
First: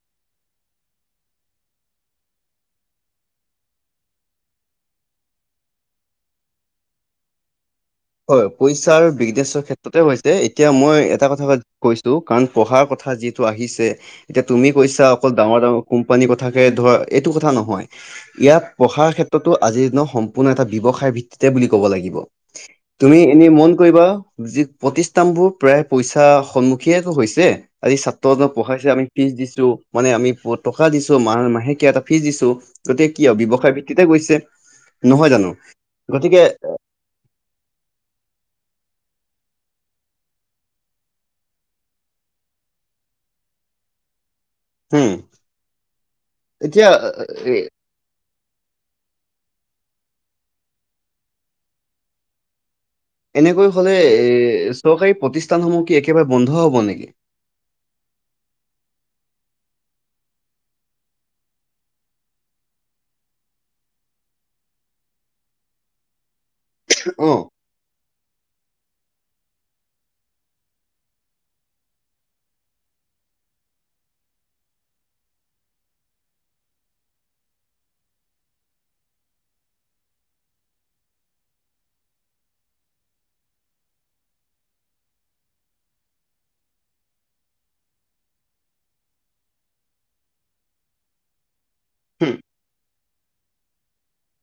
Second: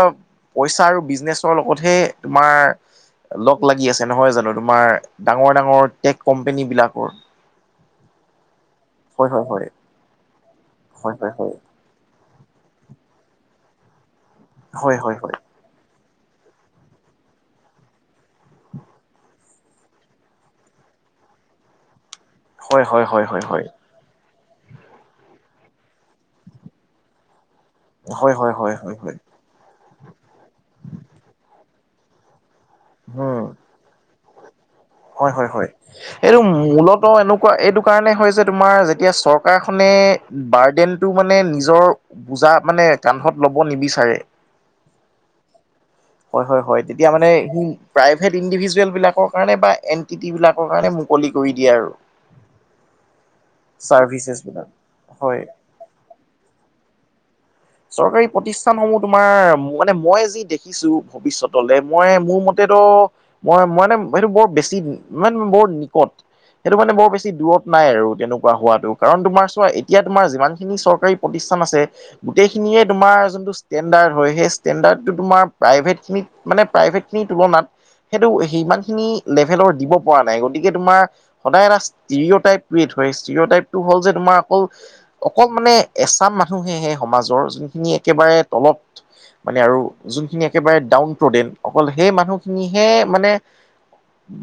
পইচা আৰু বিজনেচৰ লগতহে তোমাৰ লগ লাগি আছে নহয় জানো তোমাৰ ডাঙৰ- ডাঙৰ টেক কোম্পনী বিলাকৰ? হয় পইচা আৰু হয় হয় বিজনেছৰ হয় ক্ষেত্ৰতে হৈছে এতিয়া মই হয় এটা হয় হয় কথা কৈছো কাৰণ পঢ়াৰ কথা যিহেতু আহিছে এতিয়া তুমি হয় কৈছা হয় অকল ডাঙৰ- ডাঙৰ কোম্পানীৰ কথাকে ধৰ এইটো কথা নহয় ইয়াত পঢ়াৰ ক্ষেত্ৰতো আজিৰ নহ সম্পূৰ্ণ এটা ব্যৱহাৰ‌ ভিত্তিতে বুলি কব লাগিব। হয় হয় তুমি হয় হয় হয় এনে হয় মন কৰিবা যি প্ৰতিষ্ঠানবোৰৰ প্ৰাই পইছাৰ সন্মুখীন হৈছে। আজি হয় ছাত্ৰহতক হয় হয় পঢ়াইছে হয় আমি হয় ফিজ দিছো। মানে আমি বহুত টকা দিছো মাহ -মাহেকে এটা ফিজ দিছো। গতিকে কিয় উম বিৱসায় ভিত্তিতে গৈছে। নহয় হয় জানো হয় হয় এইটো গতিকে মূলত এনোক কোৱা এইটো কাৰণে হয় যে তোমাৰ যেতিয়া চৰকাৰখনে বাৰ্ডেনটো মানে নিজৰ বুজা মানে কান্ধত লব নিবিচাৰে। উম হয় হয় হয় এতিয়া তেতিয়া মানে সি প্ৰাইভেট ইণ্ডিভিজুৱেলবিলাকৰ কাৰণে বাই এন টি টি বিলাকৰ কাৰণে মুকলি কৰি দিয়ে আৰু। এনেকৈ হলে চাৰ্ভিচেছ বিলাক এ চৰকাৰী হয় প্ৰতিষ্ঠানসমূহ কি একেবাৰে বন্ধ হ'ব নেকি? চৰকাৰী প্ৰতিষ্ঠানসমূহ তোমাৰ মানে মই যি দেখিছো ভৱিষ্যতলে মই মোৰ মতেতো মই মানে এইটো বৰ বেছি মানে বৰ নিকট সেইটো মানে বৰ বেছি অ', দূৰত নাই আৰু তেনেকুৱা হোৱাটো কাৰণ তোমাৰ চোৱা এতিয়া তোমাৰ যিমানখিনি চৰকাৰী প্ৰতিষ্ঠান আছে। গোটেইখিনিয়ে তোমাৰ যোনটো ষ্টেণ্ডাৰ্ড হয় সেই ষ্টেণ্ডাৰ্ডটো তোমাৰ প্ৰাইভেটখিনিক মানে প্ৰাইভেট খিনিৰ তুলনাত সেইটো সিমান খিনি লেভেলৰ দিব পৰা নাই গতিকে তোমাৰ সদায় এটা ষ্টিৰ টাইপটোৱে কৰেট হয় ষ্টিৰ টাইপটো হল যে তোমাৰ অকল অকল মানে এচাম মানুহেহে সমাজৰ যোনখিনি একেবাৰে তলত মানে আৰু যোনখিনি একেবাৰে ডাউন প্ৰডেন অকল সেই হুম, মানুহখিনিহে মানে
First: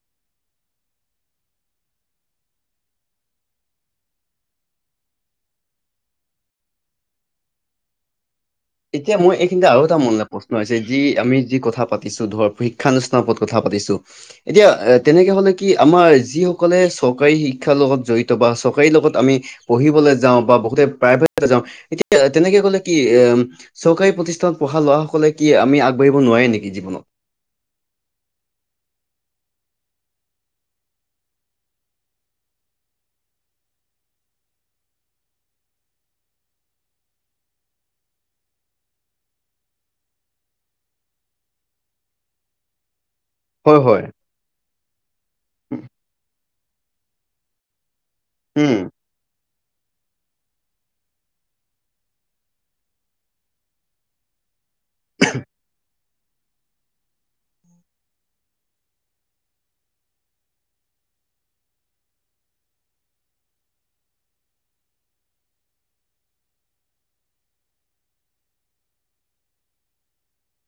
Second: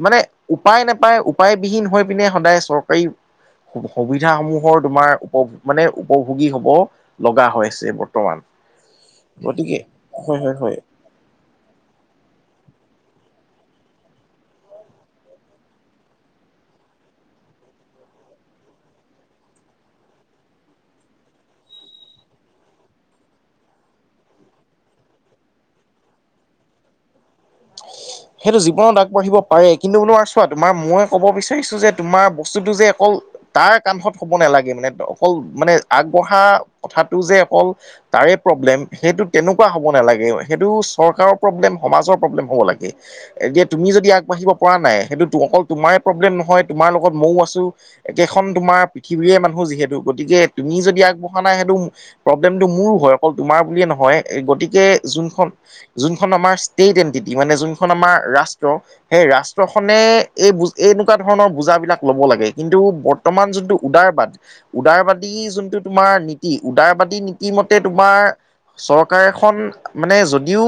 মানে উপায় নাপায় উপায়বিহীন হৈ পিনে সদায় চৰকাৰী সুবিধাসমূহৰ তোমাৰ উপভ মানে উপভোগী হব লগা হৈছে বৰ্ত- এতিয়া মই এইখিনতে আৰু এটা মন হয় হয় প্ৰশ্ন হয় হৈছে যি আমি যি কথা পাত- তিছো ধৰ প্ৰিক্ষানুষ্ঠানৰ ওপৰত কথা পাতিছো। এতিয়া তেনেকৈ হ'লে কি আমাৰ যিসকলে চৰকাৰী শিক্ষাৰ লগত জড়িত বা চৰকাৰী লগত আমি পঢ়িবলৈ যাওঁ বা বহুতে প্ৰাইভেট যাওঁ এতিয়া তেনেকে গলে কি এম চৰকাৰী প্ৰতিষ্ঠানত পঢ়া লোৱাসকলে কি আমি আগবাঢ়ি নোৱাৰে নেকি জীৱনত? সেইটো জীৱনত আগবাঢ়িব পাৰে কিন্তু মোনোৱাৰ চোৱা তোমাৰ মই ক'ব বিচাৰিছোঁ যে তোমাৰ বস্তুটো যে অকল তাৰ কান্ধত হ'ব নালাগে মানে অকল মানে আগবঢ়া কথাটো যে অকল তাৰে প্ৰব্লেম সেইটো তেনেকুৱা হ'ব নালাগে সেইটো চৰকাৰৰ প্ৰব্লেম সমাজৰ প্ৰব্লেম হ'ব লাগে। এতিয়া হয়, তুমি হয়, যদি আগবাঢ়িব পৰা নাই সেইটো অকল তোমাৰ প্ৰব্লেম নহয় তোমাৰ লগত মইও আছো। একেখন উম, তোমাৰ পৃথিৱীয়ে মানুহ যিহেতু গতিকে তুমি যদি আগবঢ়া নাই সেইটো প্ৰব্লেমটো মোৰ হয় অকল তোমাৰ বুলিয়ে নহয়। গতিকে যোনখন যোনখন আমাৰ ষ্টেট এণ্টিটি মানে যোনখন আমাৰ ৰাষ্ট্ৰ সেই ৰাষ্ট্ৰখনে এই বুজ এনেকুৱা ধৰণৰ বুজাবিলাক লব লাগে কিন্তু বত- বৰ্তমান যোনটো উদাৰবাদ উদাৰবাদী যোনটো তোমাৰ নীতি। উদাৰবাদী নীতি মতে তোমাৰ চৰকাৰ এখন মানে যদিও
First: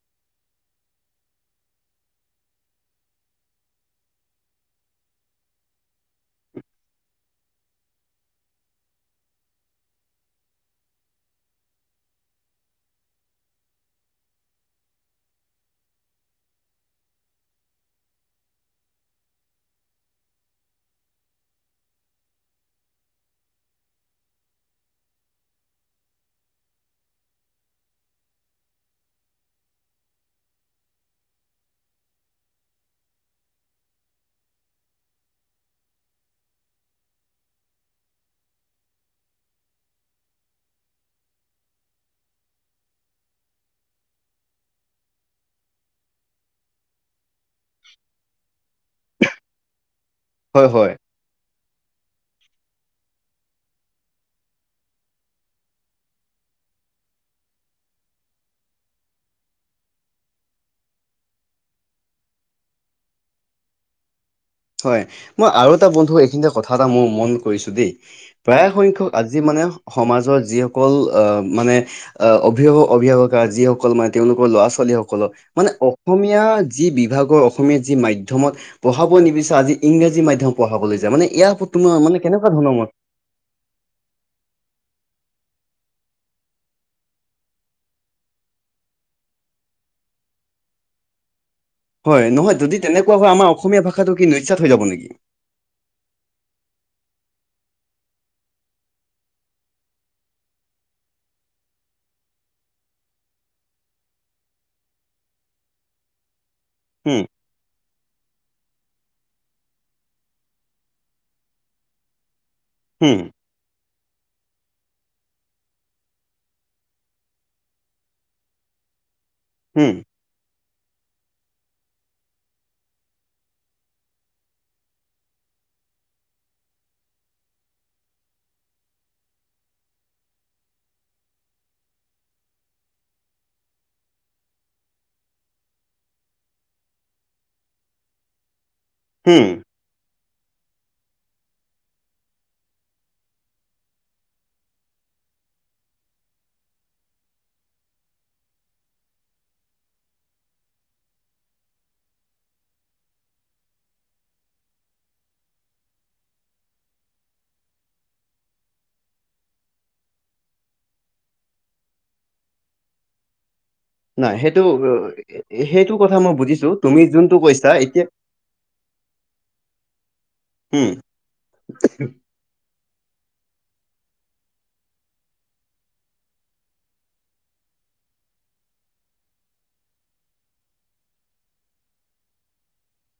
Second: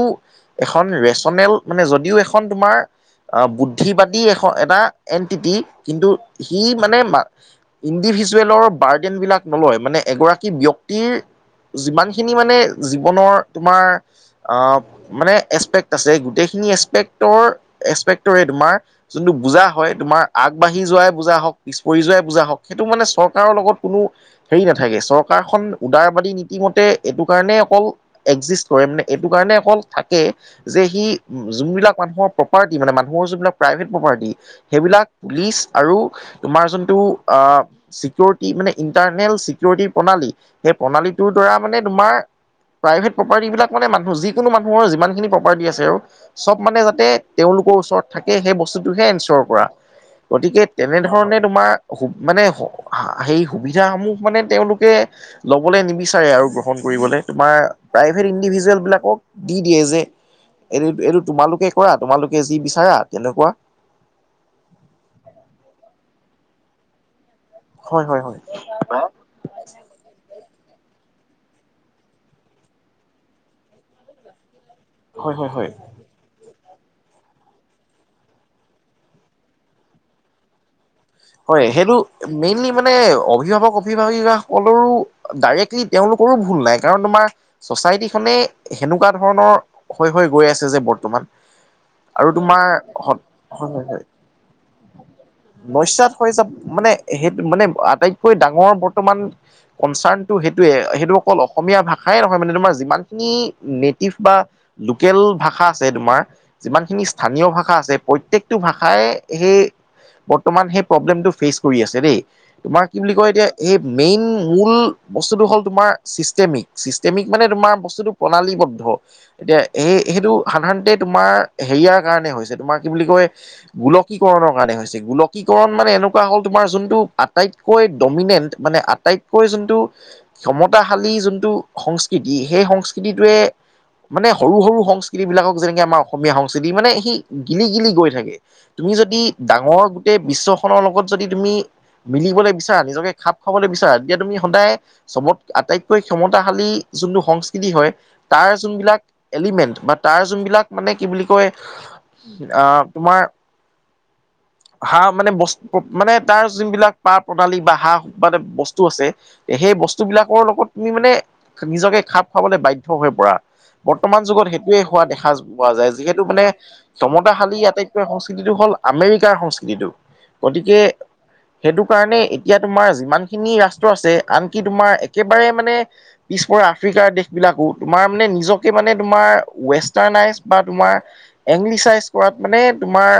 এখন ৰেচনেল মানে যদিও এখন তোমাৰ আহ বুদ্ধিবাদী এ এটা এণ্টিটি কিন্তু সি মানে মা- ইণ্ডিভিজুৱেলৰ বাৰ্ডেনবিলাক নলয় মানে এগৰাকী ব্যক্তিৰ যিমান খিনি মানে জীৱনৰ তোমাৰ আহ মানে এপেক্ট আছে গোটেইখিনি এচপেক্টৰ এপেক্টৰে তোমাৰ যোনটো বুজা হয় তোমাৰ আগবাঢ়ি যোৱাই বুজা হওক পিছ পৰি যোৱাই বুজা হওক সেইটো মানে চৰকাৰৰ লগত কোনো হেৰি নাথাকে চৰকাৰখন উদাৰবাদী নীতিমতে এইটো কাৰণে অকল একজিষ্ট কৰে মানে এইটো কাৰণে অকল থাকে যে সি যোনবিলাক মানুহৰ প্ৰপাৰ্টি মানে মানুহৰ যোনবিলাক প্ৰাইভেট প্ৰপাৰ্টি সেইবিলাক পুলিচ আৰু তোমাৰ যোনটো আ চিকিউৰিটি মানে ইণ্টাৰনেল চিকিউৰিটিৰ প্ৰণালী সেই প্ৰণালীটোৰ দ্বাৰা মানে তোমাৰ প্ৰাইভেট প্ৰপাৰ্টি বিলাক মানে মানুহ যিকোনো মানুহৰ যিমানখিনি প্ৰপাৰ্টি আছে আৰু চব মানে যাতে তেওঁলোকৰ ওচৰত থাকে সেই বস্তুটোহে এঞ্চৰ কৰা। গতিকে হয়, হয়। তেনেধৰণে তোমাৰ অসুব মানে সেই সুবিধাসমূহ মানে তেওঁলোকে ল'বলে নিবিচাৰে আৰু গ্ৰহণ কৰিবলে তোমাৰ প্ৰাইভেট ইণ্ডিভিজুৱেলবিলাকক দি দিয়ে যে এইটো- এইটো তোমালোকে কৰা তোমালোকে যি বিচাৰা তেনেকুৱা। হয় মই আৰু এটা বন্ধু এইখিনিতে কথা এটা মোৰ মন কৰিছো দেই হয় হয় হয় প্ৰায় সংখ্যক আজি মানে সমাজৰ যিসকল অ মানে আ অভিভাৱক অভিভাৱকা যিসকল মানে তেওঁলোকৰ ল'ৰা ছোৱালীসক- সকলক হয় হয় হয় মানে অসমীয়া যি বিভাগৰ অসমীয়া যি মাধ্যমত পঢ়াব নিবিচ- ত' আজি ইংৰাজী মাধ্যম পঢ়াবলৈ যায় মানে ইয়াৰ হয় ওপৰত তোমাৰ সেইটো মানে কেনেকুৱা মেইনলি ধৰণৰ মত মানে অভিভাৱক সক অভিভিকাসকলৰো ডাইৰেক্টলি তেওঁলোকৰো ভুল নাই কাৰণ তোমাৰ ছচাইটিখনে সেনেকুৱা ধৰণৰ হৈ- হৈ গৈ আছে যে বৰ্তমান। হয় আৰু নহয় তোমাৰ যদি তেনেকুৱা হয় আমাৰ অসমীয়া ভাষাটো কি নিশ্চাত হৈ যাব নেকি? নইচাত হৈ যাব মানে সেইটো মানে আটাইতকৈ ডাঙৰ বৰ্তমান কনচাৰ্ণটো সেইটোৱে সেইটো অকল অসমীয়া ভাষাই নহয় মানে তোমাৰ বাকী নেটিভ বা লোকেল ভাষা আছে তোমাৰ যিমানখিনি হুম স্থানীয় ভাষা আছে প্ৰত্যেকটো ভাষাই সেই বৰ্তমান সেই প্ৰব্লেমটো ফেচ কৰি আছে দেই তোমাৰ কি বুলি হুম কয় এতিয়া এই মেইন মূল বস্তুটো হ'ল তোমাৰ চিষ্টেমিক- চিষ্টেমিক মানে তোমাৰ বস্তুটো প্ৰণালীবদ্ধ এতিয়া হুম এই সেইটো সাধাৰণতে তোমাৰ হেৰিয়াৰ কাৰণে হৈছে তোমাৰ কি বুলি কয় গোলকীকৰণৰ কাৰণে হৈছে গোলকী তণ মানে এনেকুৱা হ'ল তোমাৰ যোনটো আটাইতকৈ ডমিনেন্ট মানে আটাইতকৈ যোনটো ক্ষমতাশালী যোনটো সংস্কৃতি হেই সংস্কৃতিটোৱে মানে সৰু -সৰু সংস্কৃতি বিলাকক যেনেকে আমাৰ অসমীয়া সংস্কৃতি মানে সি গিলি- গিলি গৈ থাকে। তুমি যদি হুম ডাঙৰ গোটেই বিশ্বখনৰ লগত যদি তুমি মিলিবলৈ বিচাৰা নিজকে খাপ খাবলৈ বিচাৰা তেতিয়া তুমি সদায় চবত আটাইতকৈ ক্ষমতাশালী যোনটো সংস্কৃতি হয় তাৰ যোনবিলাক এলিমেণ্ট বা তাৰ যোনবিলাক মানে কি বুলি কয় অ, তোমাৰ হা মানে বস্ত মানে তাৰ যোনবিলাক পাহ প্ৰণালী বা হা মানেবস্তু আছে এ সেই বস্তুবিলাকৰ লগত তুমি মানে নিজকে খাপ খোৱাবলৈ বাধ্য হৈ পৰা। বৰ্তমান নাই যুগত সেইটো সেইটোৱে হোৱা দেখা পোৱা যায় সেইটো কথা যিহেতু মই মানে বুজিছো তুমি যোনটো চমতাশালী কৈছা আটাইতকৈ এতিয়া সংস্কৃতিটো হ'ল আমেৰিকাৰ সংস্কৃতিটো গতিকে হুম সেইটো কাৰণে এ ইয়াত তোমাৰ যিমান খিনি ৰাষ্ট্ৰ আছে আনকি তোমাৰ একেবাৰে মানে ইচফৰ আফ্ৰিকাৰ দেশবিলাকো তোমাৰ মানে নিজকে মানে তোমাৰ ৱেষ্টাৰ্ণাইজ বা তোমাৰ এঙলিচাইজ কৰাত মানে তোমাৰ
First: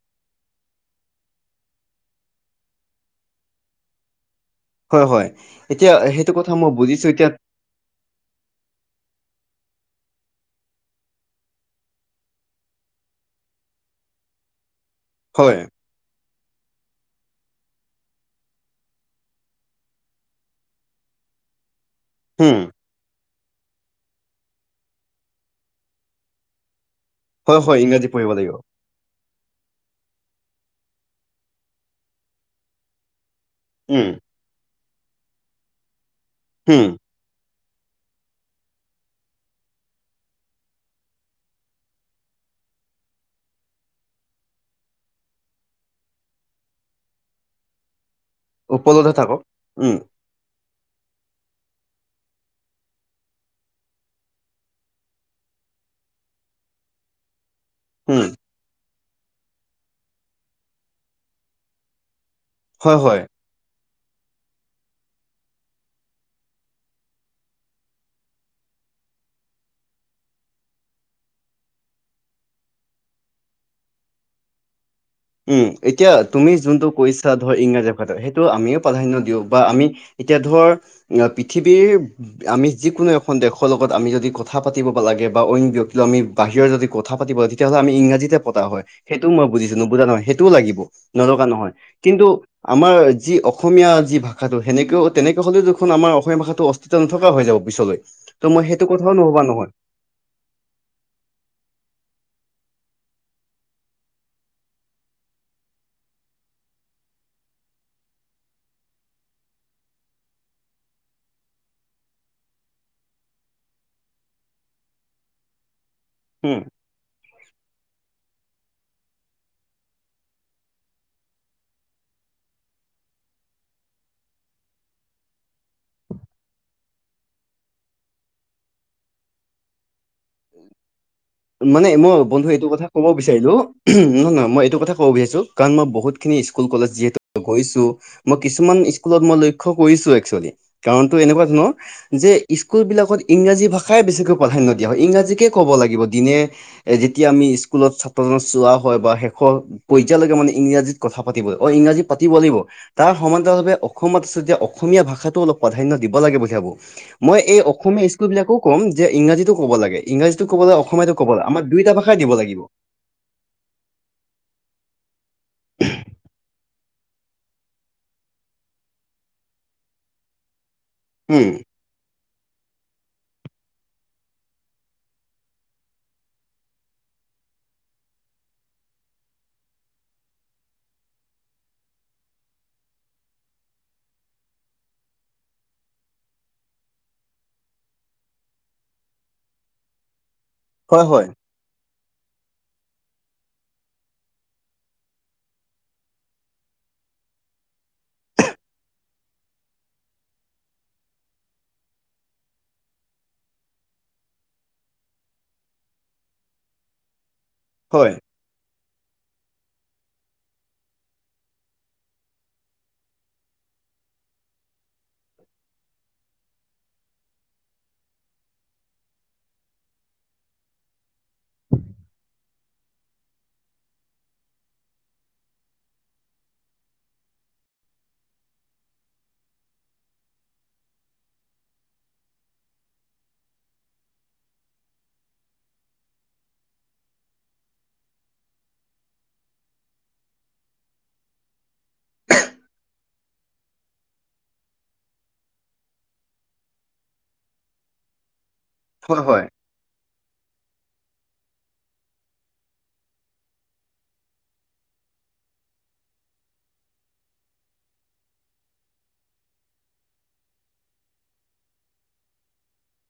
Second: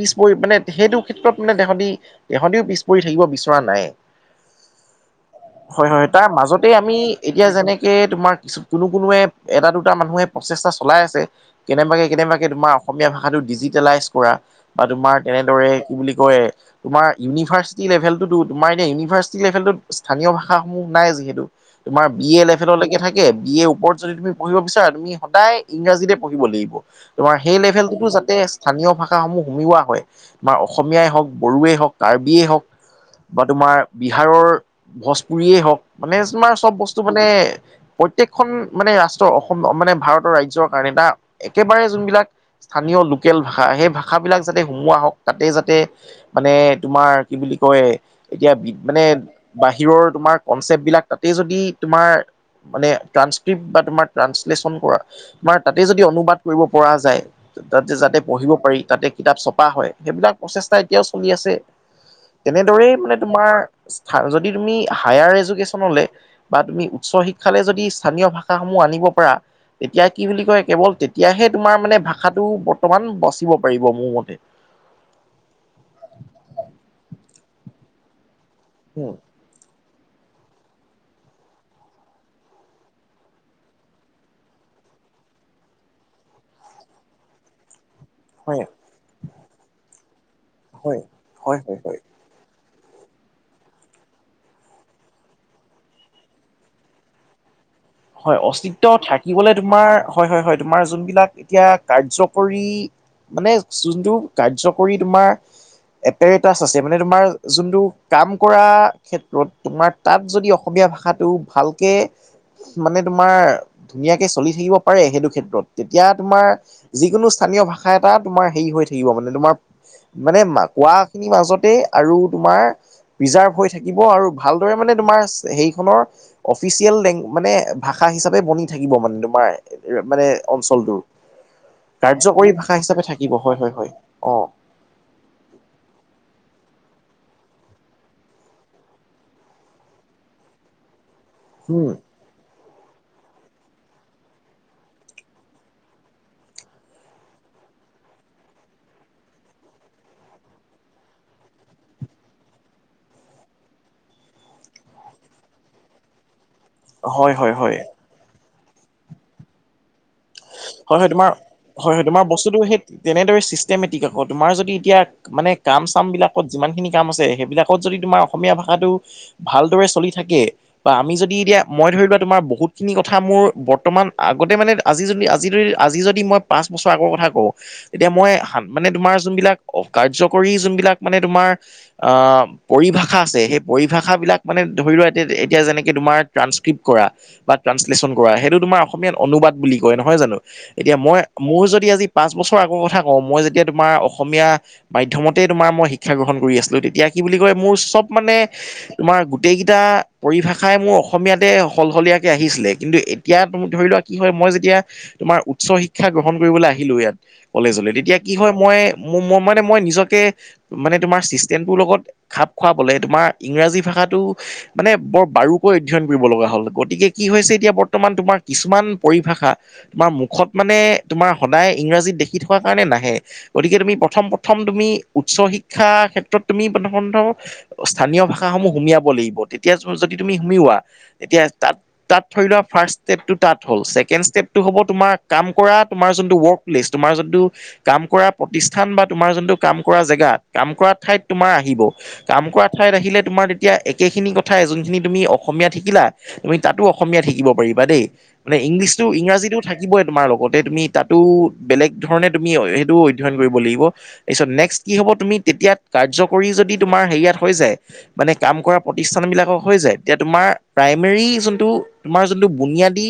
পিছ পৰি মানে সেইটো ক্ষেত্ৰত মানে তেহঁদি- তেহঁদিও পিছ পৰি থাকিব বিচৰা নাই। হয়, হয়। এতিয়া হয়-হয় তাৰ সেইটো কথা মাজতে মই আমি বুজিছো এতিয়া যেনেক কে তোমাক কিছু কোনো -কোনোৱে এটা, দুটা মানুহে প্ৰচেষ্টা চলাই আছে। কেনেবাকে -কেনেবাকে তোমাৰ অসমীয়া ভাষাটো ডিজিটেলাইজ কৰা বা তোমাৰ হয়, তেনেদৰে কি বুলি কয় তোমাৰ ইউনিভাৰ্চিটি লেভেলটোতো তোমাৰ এতিয়া ইউনিভাৰ্চিটি লেভেলটোত স্থানীয় ভাষাসমূহ নাই যিহেতু। তোমাৰ বি এ হুম, লেভেলৈকে থাকে। বি এ ওপৰত যদি তুমি পঢ়িব বিচাৰা তুমি সদায় ইংৰাজীতে পঢ়িব লাগিব। তোমাৰ সেই হয়, হয়, লেভেলটোতো ইংৰাজী পঢ়িব যাতে লাগিব। স্থানীয় ভাষাসমূহ সুমিওৱা হয়। তোমাৰ অসমীয়াই হওক, বড়োৱেই হওক, কাৰ্বিয়েই হওক, বা তোমাৰ উম, বিহাৰৰ ভোজপুৰিয়ে হওক মানে তোমাৰ চব হুম, বস্তু মানে প্ৰত্যেকখন মানে ৰাষ্ট্ৰ অসম মানে ভাৰতৰ ৰাজ্ৰৰ কাৰণে এটা একেবাৰে যোনবিলাক স্থানীয় লোকেল ভাষা সেই ভাষাবিলাক যাতে সোমোৱা হওক তাতে যাতে মানে তোমাৰ কি বুলি কয় এতিয়া বি মানে উপলব্ধ থাকক। উম, বাহিৰৰ তোমাৰ কনচেপ্ট বিলাক তাতেই যদি তোমাৰ মানে ট্ৰান্সক্ৰিপট বা তোমাৰ ট্ৰানঞ্চলেচন কৰা তোমাৰ তাতে যদি অনুবাদ কৰিব পৰা যায় তাতে যাতে হুম, পঢ়িব পাৰি তাতে কিতাপ চপ পা হয় সেইবিলাক প্ৰচেষ্টা এতিয়াও চলি আছে তেনেদৰেই হয়, মানে হয়। তোমাৰ যদি তুমি হায়াৰ এডুকেশ্যনলে বা তুমি উচ্চ শিক্ষালৈ যদি স্থানীয় ভাষাসমূহ আনিব পাৰা এতিয়া কি বুলি কয় কেৱল তেতিয়াহে তোমাৰ মানে ভাষাটো বৰ্তমান বচিব পাৰিব মোৰ মতে। উম, এতিয়া তুমি যোনটো কৈছা ধৰ ইংৰাজী ভাষাটো সেইটো আমিও উম, প্ৰাধান্য দিওঁ বা আমি এতিয়া ধৰ *unintelligible* পৃথিৱীৰ আমি যিকোনো এখন দেশৰ লগত আমি যদি কথা পাতিব লাগে বা অইন ব্যক্তি আমি বাহিৰৰ যদি কথা পাতিব লাগে তেতিয়াহ'লে আমি ইংৰাজী তে পতা হয় সেইটোও মই বুজিছো নুবুজা নহয় সেইটোও লাগিব হয়, নলগা হয়, নহয় হয়, হয়। কিন্তু আমাৰ যি অসমীয়া যি ভাষাটো সেনেকেও তেনেকে হলেও দেখোন আমাৰ অসমীয়া ভাষাটো অ তেতিয়া নথকা হৈ যাব পিছলৈ। হয় ত' মই অস্তিত্ব সেইটো কথাও নভবা থাকিবলে নহয় তোমাৰ হয়- হয় -হয় তোমাৰ যোনবিলাক এতিয়া কাৰ্যকৰী মানে যোনটো কাৰ্যকৰী তোমাৰ এপেৰেটাছ আছে মানে তোমাৰ যোনটো কাম কৰা ক্ষেত্ৰত তোমাক তাত যদি অসমীয়া ভাষাটো ভালকে মানে তোমাৰ ধুনীয়াকে চলি থাকিব পাৰে সেইটো ক্ষেত্ৰত তেতিয়া তোমাৰ উম যিকোনো স্থানীয় ভাষা এটা তোমাৰ হেৰি হৈ থাকিব মানে তোমাৰ মানে মা কোৱা খিনিৰ মাজতেই আৰু তোমাৰ প্ৰিজাৰ্ভ হৈ থাকিব আৰু ভালদৰে মানে তোমাৰ সেইখনৰ অফিচিয়েল লেং মানে ভাষা হিচাপে বনি থাকিব মানে তোমাৰ মানে অঞ্চলটোৰ। মানে মই বন্ধু কাৰ্যকৰী এইটো ভাষা কথা হিচাপে ক'ব থাকিব বিচাৰিলোঁ হয় হয় হয় অ নহয় -নহয় মই এইটো কথা *unintelligible* কাৰণ মই বহুতখিনি স্কুল, কলেজ যিহেতু গৈছোঁ। মই কিছুমান স্কুলত মই লক্ষ্য কৰিছো একচুৱেলি কাৰণ তো এনেকুৱা ন, উম যে স্কুল বিলাকত ইংৰাজী ভাষাই বেছিকৈ প্ৰাধান্য দিয়া হয় ইংৰাজীকে ক'ব লাগিব দিনে যেতিয়া আমি স্কুলত ছাত্ৰজনক চোৱা হয় বা শেষৰ পৰ্যয়াললৈকে মানে ইংৰাজীত কথা পাতিব অ, ইংৰাজীত পাতিব লাগিব। তাৰ সমান্তৰালভাৱে অসমত আছে যেতিয়া অসমীয়া ভাষাটো অলপ প্ৰাধান্য দিব লাগে *unintelligible* হয় মই হয় এই হয় অসমীয়া স্কুল বিলাকো কম যে ইংৰাজীতো ক'ব লাগে ইংৰাজীটো ক'ব লাগে হয় হয় অসমীয়াতো তোমাৰ ক'বলে আমাক দুইটা হয় হয় ভাষাই তোমাৰ দিব বস্তুটো লাগিব। সেই তেনেদৰে ছিষ্টেমেটিক আকৌ তোমাৰ যদি এতিয়া মানে কাম চাম বিলাকত যিমানখিনি কাম আছে সেইবিলাকত যদি তোমাৰ অসমীয়া ভাষাটো ভালদৰে চলি থাকে বা আমি যদি এতিয়া উম মই ধৰি লোৱা তোমাৰ বহুতখিনি কথা মোৰ বৰ্তমান আগতে মানে আজি যদি আ আজি যদি আজি যদি মই পাঁচ বছৰ আগৰ কথা কওঁ তেতিয়া মই মানে তোমাৰ যোনবিলাক কাৰ্যকৰী যোনবিলাক মানে তোমাৰ আহ পৰিভাষা আছে সেই পৰিভাষাবিলাক মানে ধৰি লোৱা এতিয়া যেনেকে তোমাৰ ট্ৰান্সক্ৰিপট কৰা বা ট্ৰাঞ্চলেচন কৰা সেইটো তোমাৰ অসমীয়াত অনুবাদ বুলি কয় নহয় জানো এতিয়া হয় মই হয় মোৰ যদি আজি পাঁচ বছৰ আগৰ কথা কওঁ মই যেতিয়া তোমাৰ অসমীয়া মাধ্যমতে তোমাৰ মই শিক্ষা গ্ৰহণ কৰি আছিলোঁ তেতিয়া কি বুলি কয় মোৰ চব মানে তোমাৰ গোটেইকেইটা পৰিভাষাই মোৰ অসমীয়াতে সলশলীয়াকে আহিছিলে কিন্তু এ এতিয়া তুমি ধৰি লোৱা কি হয় মই যেতিয়া তোমাৰ উচ্চ শিক্ষা গ্ৰহণ কৰিবলে আহিলোঁ ইয়াত কলেজলে তেতিয়া কি হয় মই মো-মো মানে মই নিজকে মানে তোমাৰ চিষ্টেমটোৰ লগত খাপ খুৱাবলে তোমাৰ ইংৰাজী ভাষাটো মানে বৰ বাৰুকৈ অধ্যয়ন কৰিব লগা হ'ল গতিকে কি হৈছে এতিয়া বৰ্তমান তোমাৰ কিছুমান পৰিভাষা তোমাৰ মুখত মানে তোমাৰ সদায় ইংৰাজীত দেখি থকাৰ কাৰণে নাহে। গতিকে তুমি প্ৰথম- প্ৰথম তুমি উচ্চ শিক্ষা ক্ষেত্ৰত তুমি প্ৰথম *unintelligible* অ, স্থানীয় ভাষাসমূহ সুমিয়াব লাগিব তেতিয়া যদি তুমি সুমিওৱা এতিয়া তাত- তাত ধৰি লোৱা ফাৰ্ষ্ট ষ্টেপ টো তাত হ'ল ছেকেণ্ড ষ্টেপ সিটো হ'ব তোমাক কাম কৰা তোমাৰ যোনটো ৱৰ্ক প্লেছ তোমাৰ যোনটো কাম কৰা প্ৰতিষ্ঠান বা তোমাৰ যোনটো কাম কৰা জেগা কাম কৰা ঠাইত তোমাৰ আহিব। কাম কৰা ঠাইত আহিলে তোমাৰ তেতিয়া একেখিনি কথা যোনখিনি তুমি অসমীয়াত শিকিলা তুমি তাতো অসমীয়াত শিকিব পাৰিবা দেই মানে ইংলিছটো হয় হয় ইংৰাজী তো থাকিবই তোমাৰ লগতে তুমি তাতো বেলেগ ধৰণে তুমি সেইটো অধ্যয়ন কৰিব লাগিব। এছত নেক্সট কি হব তুমি তেতিয়া কাৰ্যকৰী যদি তোমাৰ হেৰিয়াত হৈ যায় মানে কাম কৰা প্ৰতিষ্ঠান বিলাকক হৈ যায় তেতিয়া তোমাৰ প্ৰাইমেৰী যোনটো তোমাৰ যোনটো বুনিয়াদী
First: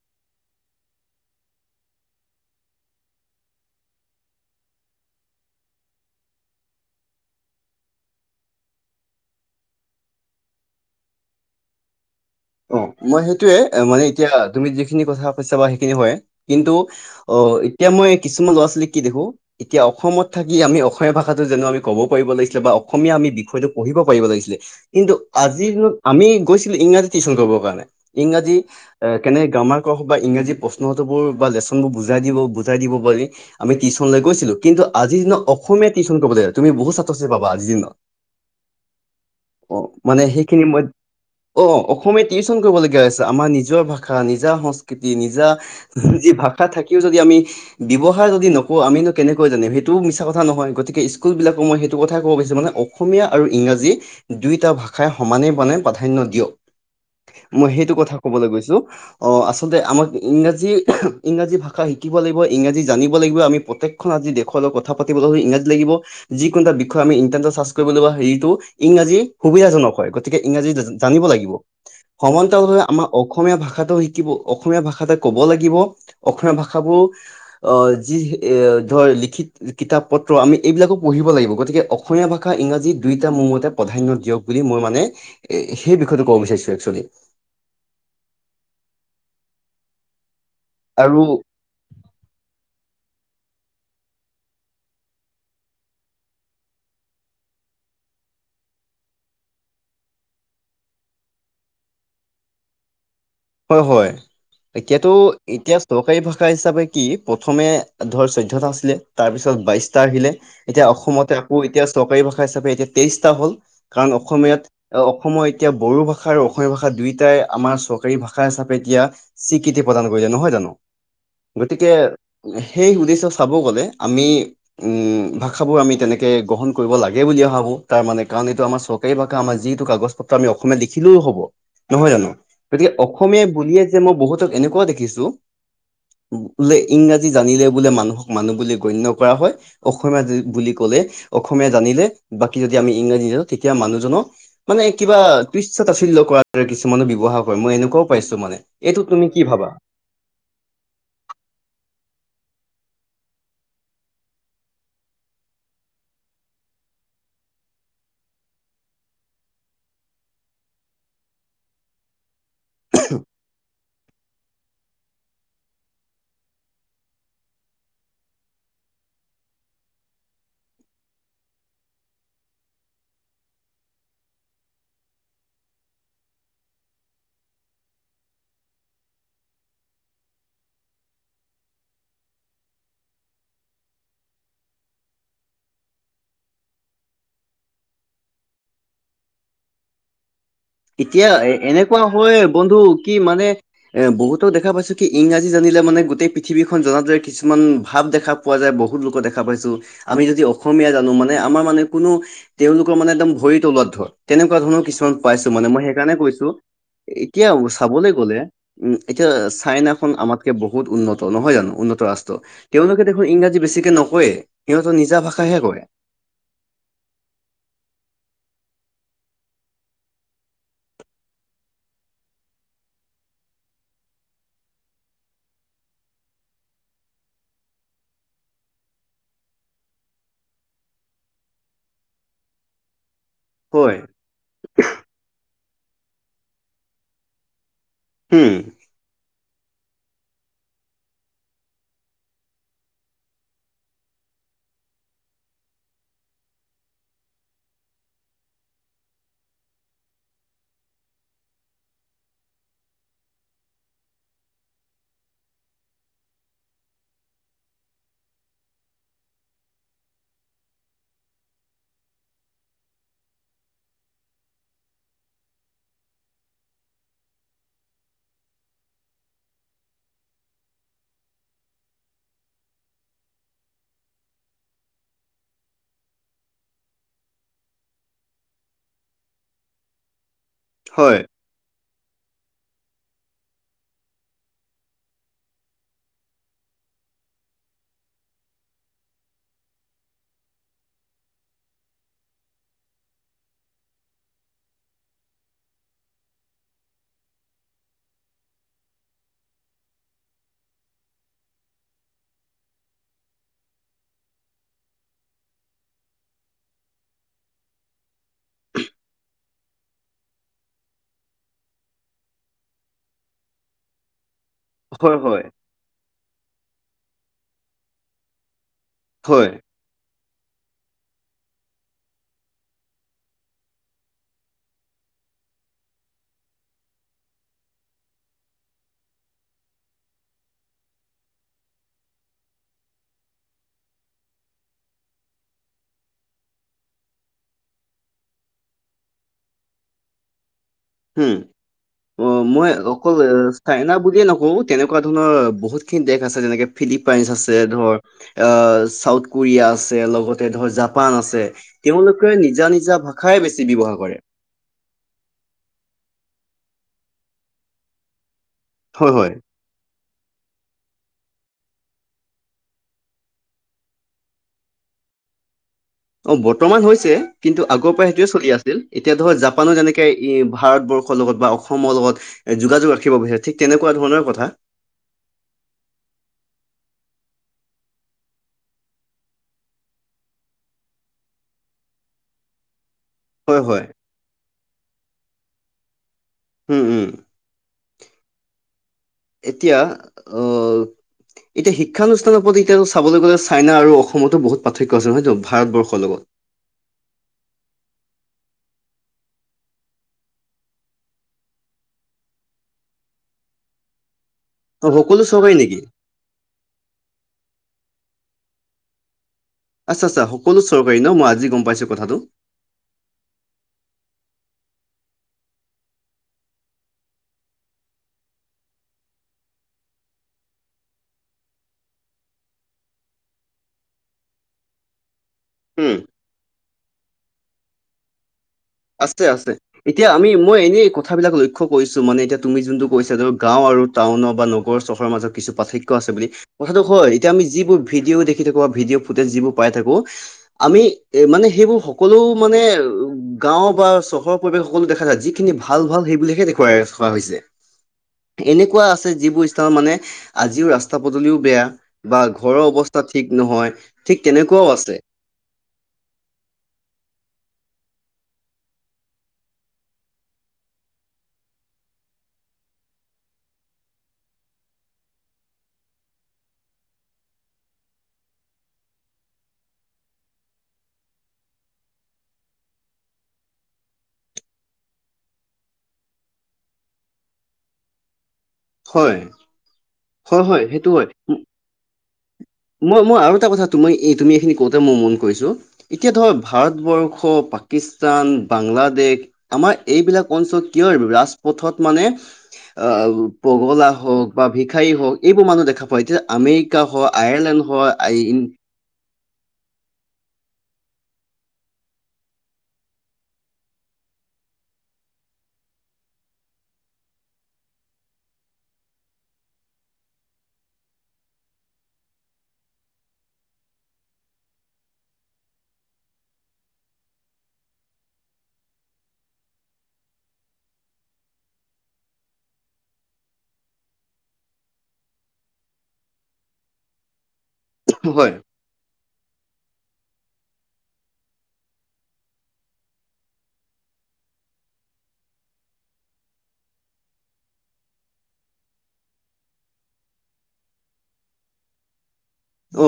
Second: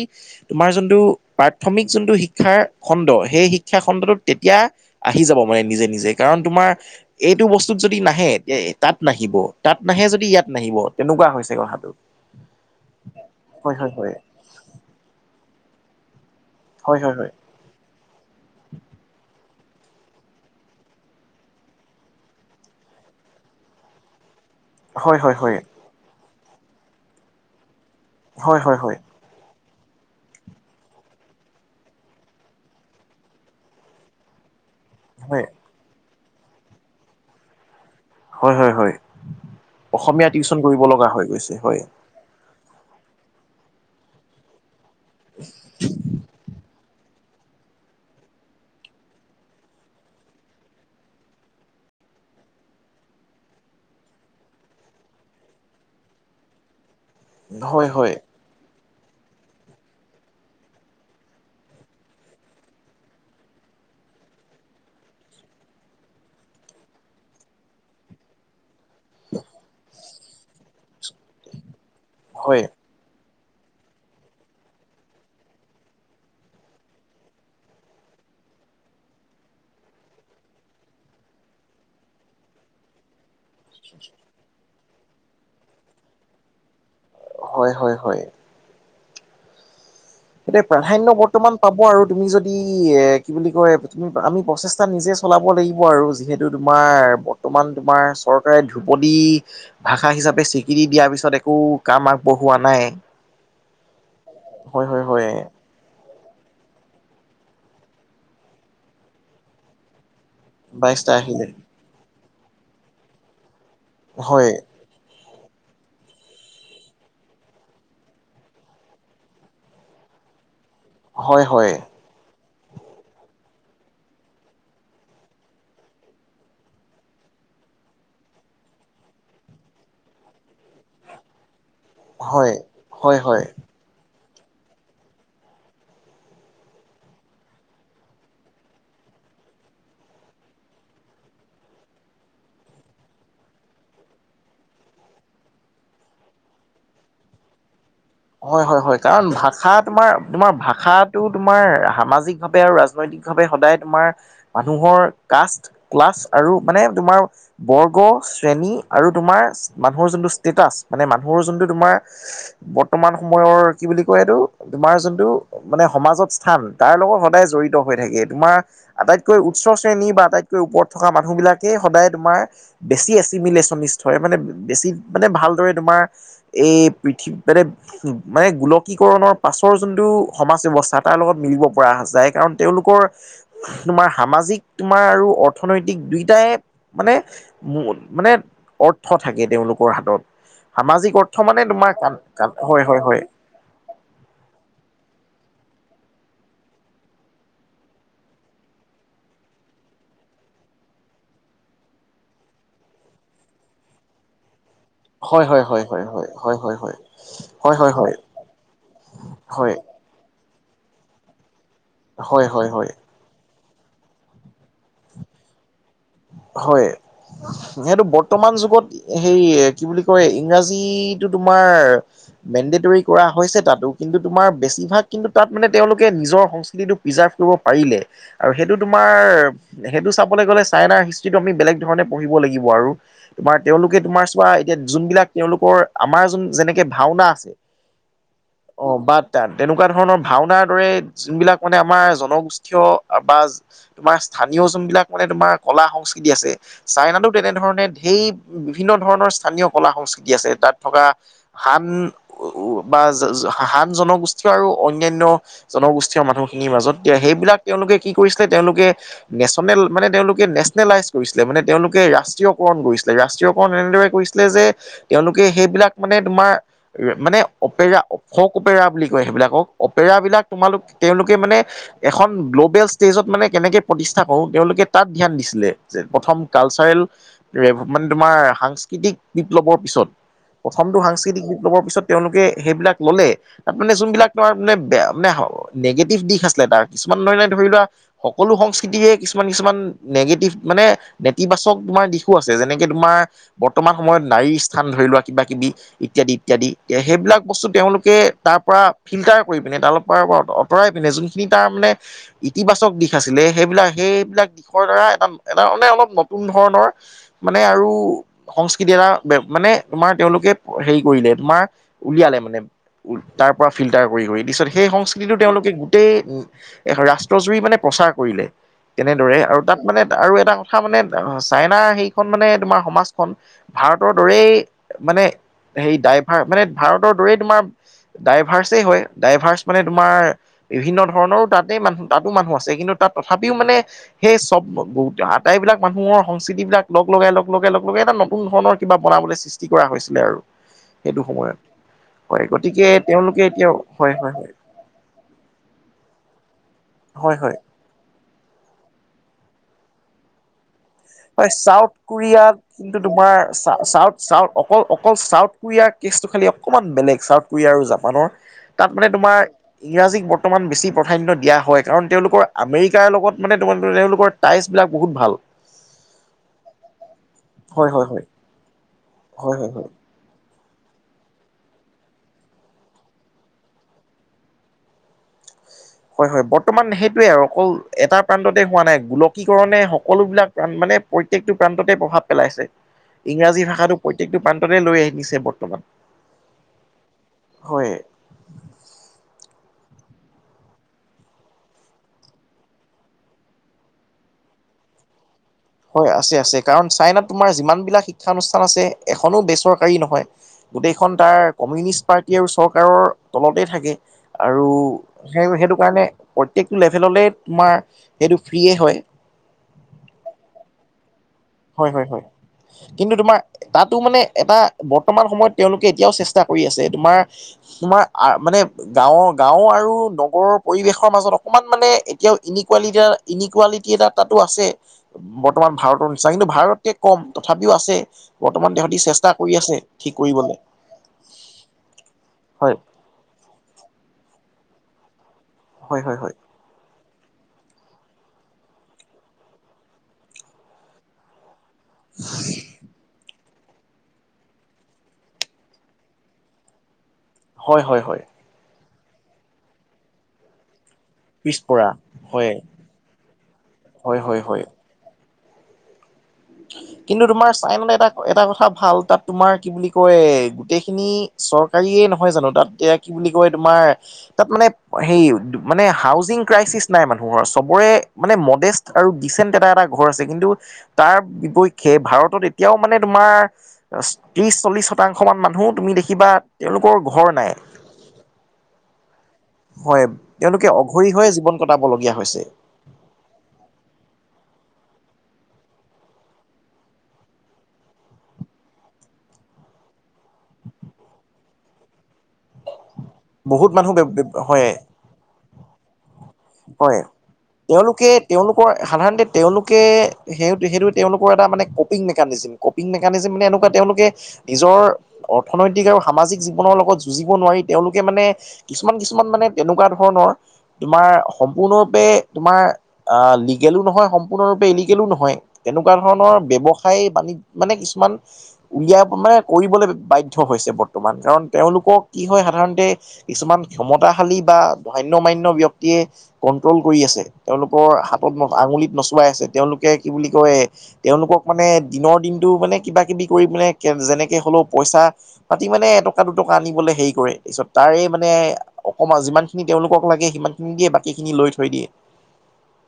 তোমাৰ যোনটো প্ৰাথমিক যোনটো শিক্ষাৰ খণ্ড সেই শিক্ষা খণ্ডটোত তেতিয়া আহি যাব মানে নিজে নিজে কাৰণ তোমাৰ এইটো বস্তুত যদি নাহে তেতিয়া তাত নাহিব তাত নাহে যদি ইয়াত নাহিব তেনেকুৱা হৈছে কথাটো। *inaudible* অ মই সেইটোয়ে হয় হয় মানে হয় এতিয়া তুমি যিখিনি কথা কৈছা বা সেইখিনি হয়। কিন্তু হয় হয় অ এতিয়া মই কিছুমান ল'ৰা ছোৱালী কি দেখো এতিয়া অসমত থাকি আমি অসমীয়া ভাষাটো যেনো আমি ক'ব পাৰিব লাগিছিলে বা অসমীয়া আমি বিষয়টো পঢ়িব পাৰিব লাগিছিলে। কিন্তু হয় হয় হয় হয় আজিৰ দিনত আমি গৈছিলো ইংৰাজী টিউচন কৰিবৰ কাৰণে, ইংৰাজী হয় হয় হয়। এ কেনে গ্ৰামাৰ ক হওক বা ইংৰাজী প্ৰশ্নটোবোৰ বা লেচনবোৰ বুজাই দিব বুজাই দিব পোৱাকে আমি টিউশন লৈ গৈছিলো কিন্তু আজি দিন হয়, অসমীয়া টিউশ্যন কৰিবব লাগে তুমি বহুত ছাত্ৰ ছাত্ৰী পাবা আজি দিনত। হয় হয় হয় অ মানে অসমীয়া টিউচন সেইখিনি কৰিব মই লগা হৈ গৈছে অ হয়। অসমীয়া টিউচন কৰিবলগীয়া হৈছে আমাৰ নিজৰ ভাষা নিজা সংস্কৃতি নিজা যি ভাষা থাকে। ই যদি আমি ব্যৱহাৰ যদি নকওঁ আমো কেনেকৈ জানিম সেইটো মিচা কথা নহয় গতিকে স্কুল বিলাকক মই সেইটো কথা কব গৈছো মানে অ অসমীয়া আৰু ইংৰাজী দুয়োটা ভাষাই সমানে মানে প্ৰাধান্য দিয়ক। মই হয়, সেইটো হয়, কথা কবলৈ গৈছো অ আচলতে আমাক ইংৰাজী ইংৰাজী ভাষা শিকিব লাগিব ইংৰাজী জানিব লাগিব আমি প্ৰত্যেক। আজি দেশৰ লগত কথা পাতিবলৈ ইংৰাজী লাগিব যিকোন এটা বিষয় আমি ইন্টাৰনেট চাৰ্চ কৰিব লাগ হেৰিটো। ইংৰাজী সুবিধাজনক হয় গতিকে ইংৰাজী জানিব লাগিব হয়, সমান্তলাৱে। আমাৰ অসমীয়া ভাষাটো শিকিব অসমীয়া ভাষাতে ক'ব লাগিব, অসমীয়া ভাষাবোৰ। অ যি এ ধৰ লিখিত কিতাপ পত্ৰ আমি এইবিলাকো পঢ়িব লাগিব গতিকে। অসমীয়া ভাষা ইংৰাজী দুইটা মোৰম তে প্ৰাধান্য দিয়ক বুলি মই মানে এ সেই বিষয়টো ক'ব বিচাৰিছো একচোৱেলি হয় হয় হয় এতিয়া প্ৰাধান্য আৰু বৰ্তমান পাব আৰু তুমি যদি এ কি বুলি কয় তুমি আমি প্ৰচেষ্টা নিজে চলাব লাগিব আৰু যিহে তু তোমাৰ বৰ্তমান তোমাৰ চৰকাৰে ধ্ৰুপদী ভাষা হিচাপে স্বীকৃতি দিয়াৰ পিছত একো কাম আগবঢ়োৱা নাই। হয় হয় হয়, হয়, এতিয়াতো হয়, এতিয়া চৰকাৰী ভাষা হিচাপে কি প্ৰথমে ধৰ চৈধ্যটা আছিলে তাৰপিছত বাইশটা আহিলে এতিয়া বাইশটা অসমতে আহিলে আকৌ এতিয়া চৰকাৰী ভাষা হিচাপে এতিয়া তেইশটা হ'ল, কাৰণ হয়, অসমীয়াত। অসমৰ এতিয়া বড়ো ভাষা আৰু অসমীয়া ভাষা দুয়োটাই আমাৰ চৰ কাৰি ভাষা হিচাপে, এতিয়া স্বীকৃতি প্ৰদান কৰিছে নহয় জানো হয়, হয়, গতিকে। সেই উদ্দেশ্য চাব গ'লে আমি। উ ভাষাবোৰ আমি তেনেকে গ্ৰহণ কৰিব লাগে বুলি ভাবোঁ তাৰ মানে কাৰণ এইটো আমাৰ চৰ কাৰি ভাষা আমাৰ যিটো কাগজ পত্ৰ আমি অসমীয়াাত লিখিলেও হ'ব, নহয় জানো। হয়, হয়, হয়। অসমীয়াই বুলিয়ে যে মই বহুতক এনেকুৱাও দেখিছো। বোলে ইংৰাজী জানিলে বোলে মানুহক মানুহ বুলি গণ্য কৰা হয়। অসমীয়া বুলি কলে অসমীয়া জানিলে বাকী যদি আমি ইংৰাজী নেজানো তেতিয়া মানুহজনক। মানে কিবা তুশ্য তাছোলিয় কৰা দৰে কিছুমানে ব্যৱহাৰ কৰে মই এনেকুৱাও। পাইছো মানে হয় হয় হয় এইটো কাৰণ তুমি কি ভাষা ভাবা। তোমাৰ তোমাৰ ভাষাটো তোমাৰ সামাজিক ভাৱে আৰু ৰাজনৈতিক ভাৱে সদায় তোমাৰ মানুহৰ কাষ্ট, ক্লাছ আৰু মানে তোমাৰ বৰ্গ শ্ৰেণী আৰু তোমাৰ মানুহৰ যোনটো ষ্টেটাচ মানে মানুহৰ যোনটো তোমাৰ বৰ্তমান সময়ৰ কি বুলি কয় এইটো তোমাৰ যোনটো মানে সমাজত স্থান তাৰ লগত সদায় জড়িত হৈ থাকে তোমাৰ। আটাইতকৈ উচ্চ শ্ৰেণী বা আটাইতকৈ ওপৰত থকা মানুহবিলাকেই সদায় তোমাৰ। বেছি এচিবিলেচন হয় মানে বেছি মানে ভালদৰে তোমাৰ। এই পৃথি মানে। মানে গোলকীকৰণৰ পাছৰ যোনটো সমাজ ব্যৱস্থা তাৰ লগত মিলিব পৰা যায় কাৰণ। তেওঁলোকৰ, তোমাৰ সামাজিক তোমাৰ, আৰু অৰ্থনৈতিক দুয়টাই মানে মোন মানে, অৰ্থ থাকে তেওঁলোকৰ হাতত। সামাজিক এতিয়া অৰ্থ এ মানে তোমাৰ এনেকুৱা কাম হয় কাম। বন্ধু হয় হয় কি হয় মানে এ বহুতো দেখা পাইছো কি ইংৰাজী জানিলে মানে গোটেই পৃথিৱীখন জনা যায় কিছুমান ভাৱ দেখা পোৱা যায় বহুত লোকক দেখা পাইছো আমি যদি অসমীয়া জানো মানে আমাৰ মানে কোনো তেওঁলোকৰ মানে একদম ভৰি তলত ধৰ। তেনেকুৱা ধৰণৰ কিছুমান পাইছ- মই হয় হয় মানে হয় হয় সেইকাৰণে কৈছোঁ হয় হয় হয় এতিয়া হয় হয় হয় চাবলে গলে চাইনা। আমাতকে বহুত উন্নত নহয় জানো উন্নত ৰাষ্ট্ৰ। হয় হয় হয় হয় তেওঁলোকে দেখোন ইংৰাজী বেছিকে নকয়ে সিহঁতৰ নিজা ভাষাহে কয়। হয়। সেইটো বৰ্তমান যুগত সেই কি বুলি কয় ইংৰাজীটো তোমাৰ মেণ্ডেটৰী কৰা হৈছে তাতো কিন্তু তোমাৰ বেছিভাগ কিন্তু তাত মানে তেওঁলোকে নিজৰ সংস্কৃতিটো প্ৰিজাৰ্ভ কৰিব পাৰিলে আৰু সেইটো তোমাৰ সেইটো চাবলে গ'লেছ চাইনাৰ হিষ্টৰিটো আমি বেলেগ ধৰণে পঢ়িব লাগিব আৰু তোমাৰ হয় লোকে তোমাছ পোৱা এতিয়া যোনবিলাক তেওঁলোকৰ আমাৰ যোন যেনেকে ভাওনা আছে। হুম। অ বাটদান তেনেকুৱা ধৰণৰ ভাওনাৰ দৰে যোনবিলাক মানে আমাৰ জনগোষ্ঠীয় বা তোমাৰ স্থানীয় যোনবিলাক মানে তোমাৰ কলা সংস্কৃতি আছে, চাইনাতো তেনেধৰণে ঢেই বিভিন্ন ধৰণৰ স্থানীয় কলা সংস্কৃতি আছে তাত থকা হান বা হান জনগোষ্ঠী আৰু অন্যান্য জনগোষ্ঠীয় মানুহখিনিৰ মাজত এতিয়া সেইবিলাক তেওঁলোকে কি কৰিছিলে তেওঁলোকে নেশ্যনেল মানে তেওঁলোক নেচনেলাইজ কৰিছিলে মানে তেওঁলোকে ৰাষ্ট্ৰীয়কৰণ কৰিছিলে ৰাষ্ট্ৰীয়কৰণ এনেদৰে কৰিছিলে যে তেওঁলোকে সেইবিলাক মানে তোমাৰ মানে অপেৰা অশক অপেৰা বুলি কয় সেইবিলাকক অপেৰা বিলাক তোমালোক তেওঁলোকে মানে এখন গ্ল'বেল ষ্টেজত মানে কেনেকে প্ৰতিষ্ঠা কৰো তেওঁলোকে তাত ধ্যান দিছিলে যে প্ৰথম কালচাৰেল ৰেভ মানে তোমাৰ সাংস্কৃতিক বিপ্লৱৰ পিছত প্ৰথমটো হয় সাংস্কৃতিক বিপ্লৱৰ পিছত। তেওঁলোকে সেইবিলাক ল'লে তাত মানে যোনবিলাক তাৰ মানে মানে নিগেটিভ দিশ আছিলে তাৰ কিছুমান ধৰণে ধৰি লোৱা সকলো সংস্কৃতিয়ে কিছুমান কিছুমান নিগেটিভ মানে নেতিবাচক তোমাৰ দিশো আছে। যেনেকে তোমাৰ বৰ্তমান সময়ত নাৰীৰ স্থান ধৰি লোৱা কিবা কিবি ইত্যাদি ইত্যাদি সেইবিলাক বস্তু তেওঁলোকে তাৰ পৰা ফিল্টাৰ কৰি পিনে তাল পাৰ অ'ত অত পৰাই পিনে যোনখিনি তাৰ মানে ইতিবাচক দিশ আছিলে সেইবিলাক সেইবিলাক দ্বাৰা এটা এটা মানে অলপ নতুন ধৰণৰ মানে আৰু। সংস্কৃতি এটা মানে তোমাৰ তেওঁলোকে হেৰি কৰিলে তোমাৰ উলিয়ালে মানে। তাৰ পৰা ফিল্টাৰ কৰি কৰি দিছ দে- সেই হয় সংস্কৃতিটো হয় তেওঁলোকে গোটেই ৰাষ্ট্ৰজুৰি মানে প্ৰচাৰ কৰিলে। তেনেদৰে হয় আৰু তাত মানে আৰু এটা কথা মানে চাইনাৰ সেইখন মানে তোমাৰ সমাজখন ভাৰতৰ দৰেই মানে হেই ডাইভাৰ মানে ভাৰতৰ দৰেই তোমাৰ ডাইভাৰ্চে হয় ডাইভাৰ্চ মানে তোমাৰ বিভিন্ন ধৰণৰো তাতে তাতো মানুহ আছে কিন্তু তাত তথাপিও মানে সেই চব বহুতে আটাইবিলাক মানুহৰ সংস্কৃতি বিলাক লগ লগাই -লগ লগাই - লগ লগাই এটা নতুন ধৰণৰ কিবা বনাবলৈ চে সৃষ্টি কৰা হৈছিলে আৰু। সেইটো হুম সময়ত অ হয় মই গতিকে অকল এ তেওঁলোকে এতিয়াও, চাইনা হয় বুলিয়ে হয় হয়। নকওঁ তেনেকুৱা ধৰণৰ বহুতখিনি দেশ আছে যেনেকৈ ফিলিপাইনছ হয় হয় আছে ধৰ চাউথ কোৰিয়া আছে লগতে ধৰ জাপ- হয় চাউথ কোৰিয়া কিন্তু ভাষাই তোমাৰ বেছি ব্যৱহাৰ চাউ কৰে চাউথ অকল অকল চাউথ কোৰিয়াৰ কেচটো খালি অকণমান বেলেগ চাউথ কোৰিয়া আৰু জাপানৰ। তাত মানে হয় হয় তোমাৰ ইংৰাজীক বৰ্তমান বেছি প্ৰধান্য দিয়া হয় কাৰণ তেওঁলোকৰ আমেৰিকাৰ লগত মানে *unintelligible* তেওঁলোকৰ তায়েচ বিলাক বহুত ভাল। অ, বৰ্তমান হৈছে কিন্তু হয় আগৰ হয় পৰা হয় সেইটোয়ে চলি আছিল এতিয়া ধৰ হয় হয় জাপানো হয় যেনেকে ইয়ে ভাৰতবৰ্ষৰ লগত বা অসমৰ লগত যোগাযোগ ৰাখিব বিচাৰে ঠিক তেনেকুৱা ধৰণৰে কথা। হয়- হয় বৰ্তমান সেইটোৱে আৰু অকল এটা প্ৰান্ততে হোৱা নাই গোলকীকৰণে সকলোবিলাক প্ৰাণ মানে প্ৰত্যেকটো প্ৰান্ততে প্ৰভাৱ পেলাইছে। হয় ইংৰাজী হয় ভাষাটো প্ৰত্যেকটো প্ৰান্ততে লৈ আহিছে বৰ্তমান। উম- উম হয়। এতিয়া অ এতিয়া শিক্ষানুষ্ঠানৰ ওপৰত এতিয়া চাবলৈ গ'লে চাইনা আৰু অসমতো বহুত পাৰ্থক্য আছে হয়তো হয় আছে- আছে কাৰণ চাইনাত তোমাৰ যিমান বিলাক শিক্ষানুষ্ঠান আছে এখনো বেচৰকাৰী নহয়। গোটেইখন তাৰ কমিউনিষ্ট পাৰ্টী আৰু চৰকাৰৰ তলতে থাকে। আৰু অ সকলো সেই চৰকাৰী -সেইটো নেকি কাৰণে প্ৰত্যেকটো লেভেললে তোমাৰ সেইটো ফ্ৰিয়ে হয়। আচ্ছ -আচ্চা সকলো চৰকাৰী ন' মই আজি গম পাইছো হয় -হয় কথাটো -হয় কিন্তু তোমাক তাতো মানে এটা বৰ্তমান সময়ত তেওঁলোকে এতিয়াও চেষ্টা কৰি আছে তোমাৰ তোমাৰ আ মানে গাঁৱৰ গাঁও আৰু নগৰৰ পৰিৱেশৰ মাজত অকণমান মানে এতিয়াও ইনিকুৱালিটা ইনিকুৱালিটি এটা তাতো আছে বট বৰ্তমান উম ভাৰতৰ নিচিনা কিন্তু ভাৰতকে কম তথাপিও আছে। বৰ্তমান তেহঁতি চেষ্টা আছে-আছে কৰি আছে এতিয়া ঠিক আমি কৰিবলৈ মই এনেই কথাবিলাক লৈ লক্ষ্য কৰিছোঁ মানে এতিয়া তুমি হয় যোনটো কৈছা *unintelligible* গাঁও আৰু টাউনৰ বা নগৰৰ চহৰৰ মাজত কিছু পাৰ্থক্য হয় আছে হয় বুলি হয় কথাটো হয় এতিয়া আমি যিবোৰ ভিডিঅ' দেখি থাকো বা ভিডিঅ' ফুটেজ যিবোৰ পাই থাকো আমি এ মানে সেইবোৰ সকলো মানে গাঁও বা চহৰৰ পৰিৱেশ সকলো দেখা যায় যিখিনি ভাল- ভাল সেইবিলাকহে দেখুৱাই থকা হৈছে। হয় -হয় - হয়। এনেকুৱা আছে যিবোৰ স্থান মানে আজিও ৰাচ ৰাস্তা পদুলিও বেয়া পিছপৰা বা হয় ঘৰৰ অৱস্থা ঠিক নহয় হয় ঠিক হয় হয় তেনেকুৱাওঁ আছে। কিন্তু তোমাৰ চাই মানে এটা- এটা কথা ভাল তাত তোমাৰ কি বুলি কয় গোটেইখিনি চৰকাৰীয়ে নহয় জানো তাত এতিয়া কি বুলি কয় তোমাৰ তাত মানে সেই মানে হাউজিং ক্ৰাইচিছ নাই মানুহৰ চবৰে মানে মডেষ্ট আৰু ডিচেণ্ট এটা -এটা ঘৰ আছে কিন্তু তাৰ বিপক্ষে ভাৰতত এতিয়াও মানে তোমাৰ ক্ৰিছ, চল্লিছ শতাংশ মান মানুহ তুমি দেখিবা তেওঁলোকৰ ঘৰ নাই। *inaudible* হয়। হয় হয় তেওঁলোকে সেইটো হয়। অঘৰী হৈয়ে জীৱন কটাবলগীয়া হৈছে। মই -মই আৰু এটা কথা মই এই তুমি এইখিনি কওঁতে মই মন কৰিছোঁ এতিয়া ধৰ ভাৰতবৰ্ষ, পাকিস্তান, বাংলাদেশ আমাৰ এইবিলাক অঞ্চলত কিয় ৰাজপথত মানে *unintelligible* বহুত মানুহ পগলা হওঁক বা হয় ভিক্ষাৰী হওঁক এইবোৰ মানুহ দেখা পাও। এতিয়া আমে ৰিকা হয় হ, আয়াৰলেণ্ড তেওঁলোকে হয় তেওঁলোকৰ সাধাৰণতে তেওঁলোকে সেই- সেইটো তেওঁলোকৰ এটা মানে কপিং মেকানিজিম। কপিং মেকানিজিম মানে এনেকুৱা তেওঁলোকে নিজৰ অৰ্থনৈতিক আৰু সামাজিক জীৱনৰ লগত যুঁজিব নোৱাৰি তেওঁলোকে মানে কিছুমান- কিছুমান মানে তেনেকুৱা ধৰণৰ তোমাৰ সম্পূৰ্ণৰূপে তোমাৰ অ, লিগেলো নহয় সম্পূৰ্ণৰূপে ইলিগেলো নহয়। তেনেকুৱা ধৰণৰ ব্যৱসায় বাণি মানে কিছুমান উলিয়াব মানে কৰিবলৈ বাধ্য হৈছে বৰ্তমান। কাৰণ তেওঁলোকক কি হয় সাধাৰণতে কিছুমান ক্ষমতাশালী বা ধন্য মান্য ব্যক্তিয়ে কণ্ট্ৰল কৰি আছে। তেওঁলোকৰ হয় হাতত আঙুলিত নচুৱাই আছে। তেওঁলোকে কি বুলি কয় তেওঁলোকক মানে দিনৰ দিনটো মানে, কিবা কিবি কৰি মানে যেনেকে হলেও পইচা পাতি মানে এটকা দুটকা আনিবলৈ হেৰি কৰে। তাৰপিছত তাৰে মানে অকমান যিমানখিনি তেওঁলোকক লাগে, সিমানখিনি দিয়ে বাকীখিনি লৈ থৈ দিয়ে। অ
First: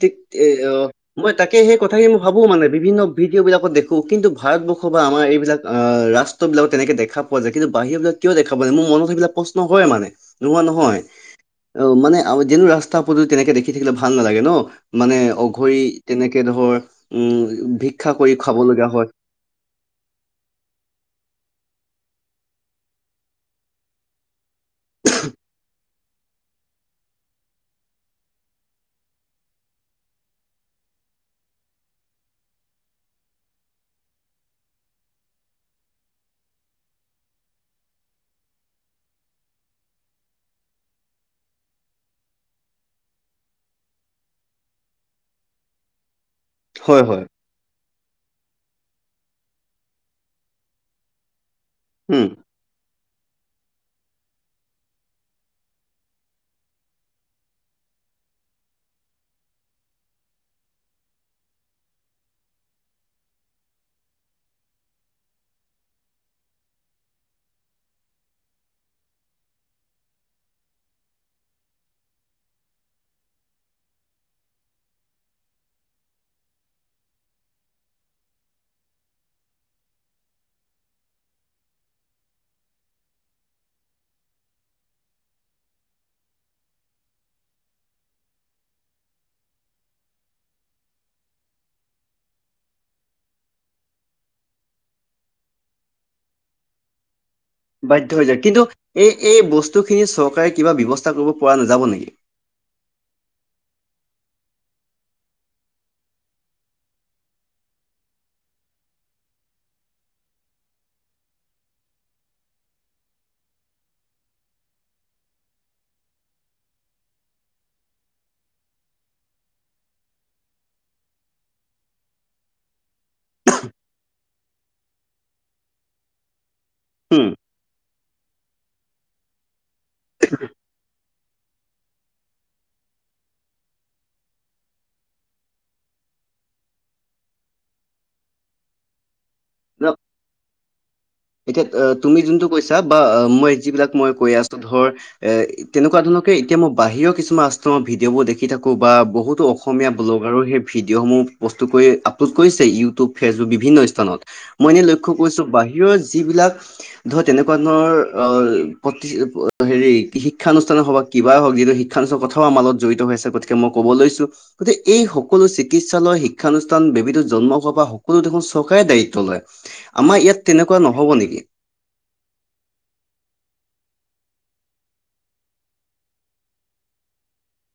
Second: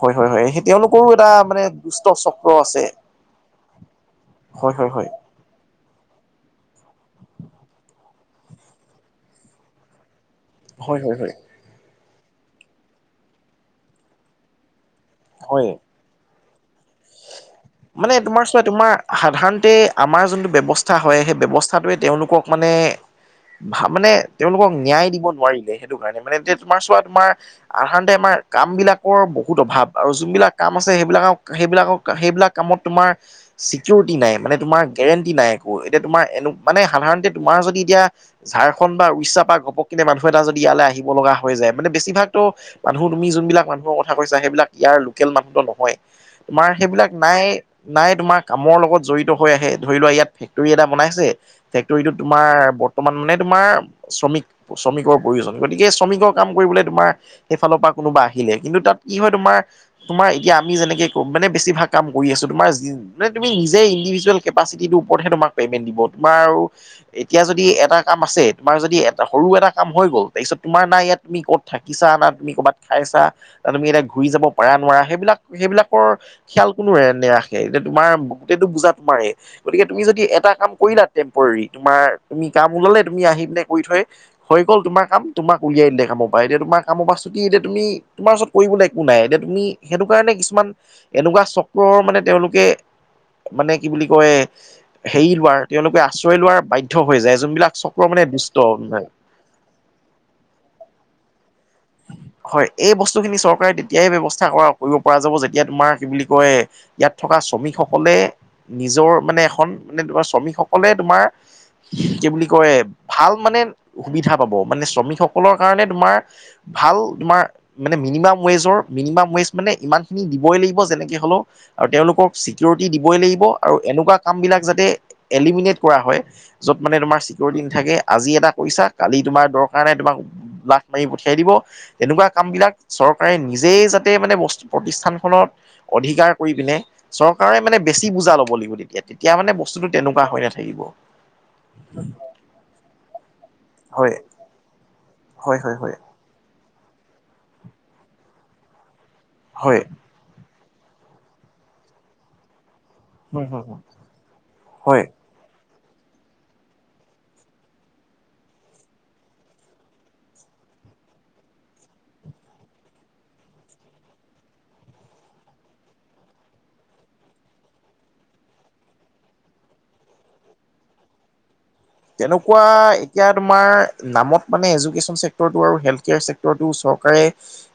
ঠিক হয় হয় এ সেই অ তেওঁলোকৰো এটা মই তাকে মানে সেই দুষ্ট কথাখিনি মই ভাবো চক্ৰ মানে আছে বিভিন্ন ভিডিঅ' বিলাকত দেখো। কিন্তু হয় ভাৰতবৰ্ষ হয় বা হয় আমাৰ এইবিলাক অহ ৰাষ্ট্ৰ বিলাকত তেনেকে দেখা পোৱা যায়, কিন্তু বাহিৰৰ বিলাক কিয় দেখা পোৱা যায় মোৰ মনত সেবিলাক প্ৰশ্ন হয় মানে। নোহোৱা হয় নহয়। হয় হয় অ মানে যেন ৰাস্তা পদূলি তেনেকে দেখি থাকিলে ভাল নালাগে ন। মানে হয় অঘৰি তেনেকে ধৰ উম। ভিক্ষা মানে কৰি তোমাৰ খাব চোৱা লগীয়া তোমাৰ হয় সাধাৰণতে আমাৰ যোনটো ব্যৱস্থা হয় সেই ব্যৱস্থাটোৱে তেওঁলোকক মানে ভা মানে তেওঁলোকক ন্যায় দিব নোৱাৰিলে সেইটো কাৰণে মানে এতিয়া তোমাৰ চোৱা তোমাৰ আ সাধাৰণতে আমাৰ কাম বিলাকৰ বহুত অভাৱ আৰু যোনবিলাক কাম আছে সেইবিলাকক সেইবিলাকক সেইবিলাক কামত তোমাৰ চিকিউৰিটি নাই মানে তোমাৰ গেৰেণ্টি নাই একো। এতিয়া তোমাৰ মানে সাধাৰণতে তোমাৰ যদি এতিয়া ঝাৰখণ্ড বা উৰিষ্যা পৰা ঘপক কিনে মানুহ এটা যদি ইয়ালৈ আহিব লগা হৈ যায় মানে বেছিভাগতো মানুহ তুমি যোনবিলাক মানুহৰ কথা কৈছা, সেইবিলাক ইয়াৰ লোকেল মানুহতো নহয়। তোমাৰ হয় সেইবিলাক হয় নাই তোমাৰ কামৰ লগত জড়িত হৈ আহে, ধৰি লোৱা ইয়াত ফেক্টৰী এটা বনাইছে ফেক্টৰীটো উম তোমাৰ বৰ্তমান মানে তোমাৰ শ্ৰমিক শ্ৰমিকৰ প্ৰয়োজন। গতিকে গতিকে শ্ৰমিকৰ কাম কৰিবলৈ তোমাৰ সেইফালৰ পৰা কোনোবা আহিলে কিন্তু তাত কি হয় তোমাৰ-তোমাৰ, এতিয়া আমি যেনেকে কম মানে বেছিভাগ কাম কৰি আছো তোমাৰ মান তুমি নিজে ইণ্ডিভিজুৱেল কেপাচিটিটোৰ ওপৰতহে তোক পে'মেণ্ট দিব তোমাৰ আৰু এতিয়া যদি এটা কাম আছে, তোমাৰ যদি এ সৰু এটা কাম হৈ গ'ল। তাৰপিছত তোমাৰ না ইয়াত তুমি ক'ত থাকিছা না তুমি কৰ'বাত খাইছা তুমি এতিয়া ঘূৰি যাব পাৰা নোৱাৰা, সেইবিলাক সেইবিলাকৰ খিয়াল কোনো নেৰাখে। এতিয়া তোমাৰ গোটেইটো বুজা তোমাৰে গতিকে তুমি যদি এটা কাম কৰিলা টেম্পৰৰী, তোমাৰ তুমি কাম ওলালে তুমি আহি পিনে কৰি থৈ হৈ গ'ল তোমাৰ কাম তোমাক উলিয়াই দিলে কামৰ পৰা। এতিয়া তোমাৰ কামৰ পৰা ছুটি এতিয়া তুমি তোমাৰ ওচৰত কৰিবলৈ একো নাই, এতিয়া তুমি সেইটো কাৰণে কিছুমান এনেকুৱা চক্কৰৰ মানে তেওঁলোকে মানে কি বুলি কয় হেৰি হোৱাৰ, তেওঁলোকে আশ্ৰয় লোৱাৰ বাধ্য হৈ যায়, যোনবিলাক চক্ৰ বাধ্য মানে হৈ যায়। দুষ্ট কিন্তু এই এই বস্তু খিনি চৰকাৰে কিবা ব্যৱস্থা কৰিব পৰা নাযাব নেকি? হয়, এই বস্তুখিনি চৰকাৰে তেতিয়াই ব্যৱস্থা কৰা কৰিব পৰা যাব, যেতিয়া তোমাৰ কি বুলি কয় ইয়াত থকা শ্ৰমিকসকলে নিজৰ মানে এখন, মানে তোমাৰ শ্ৰমিকসকলে তোমাৰ কি বুলি কয় ভাল মানে সুবিধা পাব, মানে শ্ৰমিকসকলৰ কাৰণে তোমাৰ ভাল তোমাৰ মানে মিনিমাম ৱেজৰ, মিনিমাম ৱেজ মানে ইমানখিনি দিবই লাগিব যেনেকে হ'লেও আৰু তেওঁলোকক চিকৰিটি দিবই লাগিব, আৰু এনেকুৱা কাম বিলাক যাতে এলিমিনেট কৰা হয় য'ত মানে তোমাৰ উম চিকৰিটি নাথাকে, আজি এটা কৰিছা কালি তোমাৰ দৰকাৰ নাই তোমাক লাট মাৰি খেদিব এনেকুৱা কামবিলাক চৰকাৰে নিজেই যাতে মানে বস্তু প্ৰতিষ্ঠানখনত অধিকাৰ কৰি পিনে চৰকাৰে মানে বেছি বুজা ল'ব লাগিব তেতিয়া- তেতিয়া মানে বস্তুটো তেনেকুৱা হৈ নাথাকিব। এতিয়া অ, তুমি যোনটো কৈছা বা মই যিবিলাক মই হয় কৈ আছো ধৰ এ হয় হয় হয় তেনেকুৱা ধৰণৰ এতিয়া মই বাহিৰৰ কিছুমান আশ্ৰমৰ ভিডিঅ' বোৰ দেখি থাকো, বা বহুতো হয় হয় অসমীয়া ব্ল আৰু সেই ভিডিঅ'সমূহ প্ৰস্তুত কৰি আপলোড কৰিছে ইউটিউব হয় ফেচবুক হয় বিভিন্ন স্থানত, মই এনে হয় লক্ষ কৰিছো বাহিৰৰ যিবিলাক ধৰা তেনেকুৱা ধৰণৰ আহ প্ৰতি হেৰি শিক্ষানুষ্ঠানৰ সব কিবাই হওক যিটো শিক্ষালোচক কথাও আমাৰ লগত জড়িত হৈ আছে গতিকে মই কব লৈছো গতিকে এই সকলো চিকিৎসালয়, শিক্ষানুষ্ঠান, বেবিটো জন্ম হোৱা পা সকলো দেখোন চৰকাৰে দায়িত্ব লয়। আমাৰ ইয়াত তেনেকুৱা নহ'ব নেকি? তেনেকুৱা এতিয়া তোমাৰ নামত মানে এডুকেচন চেক্টৰটো আৰু হেল্থ কেয়াৰ চেক্টৰটো চৰকাৰে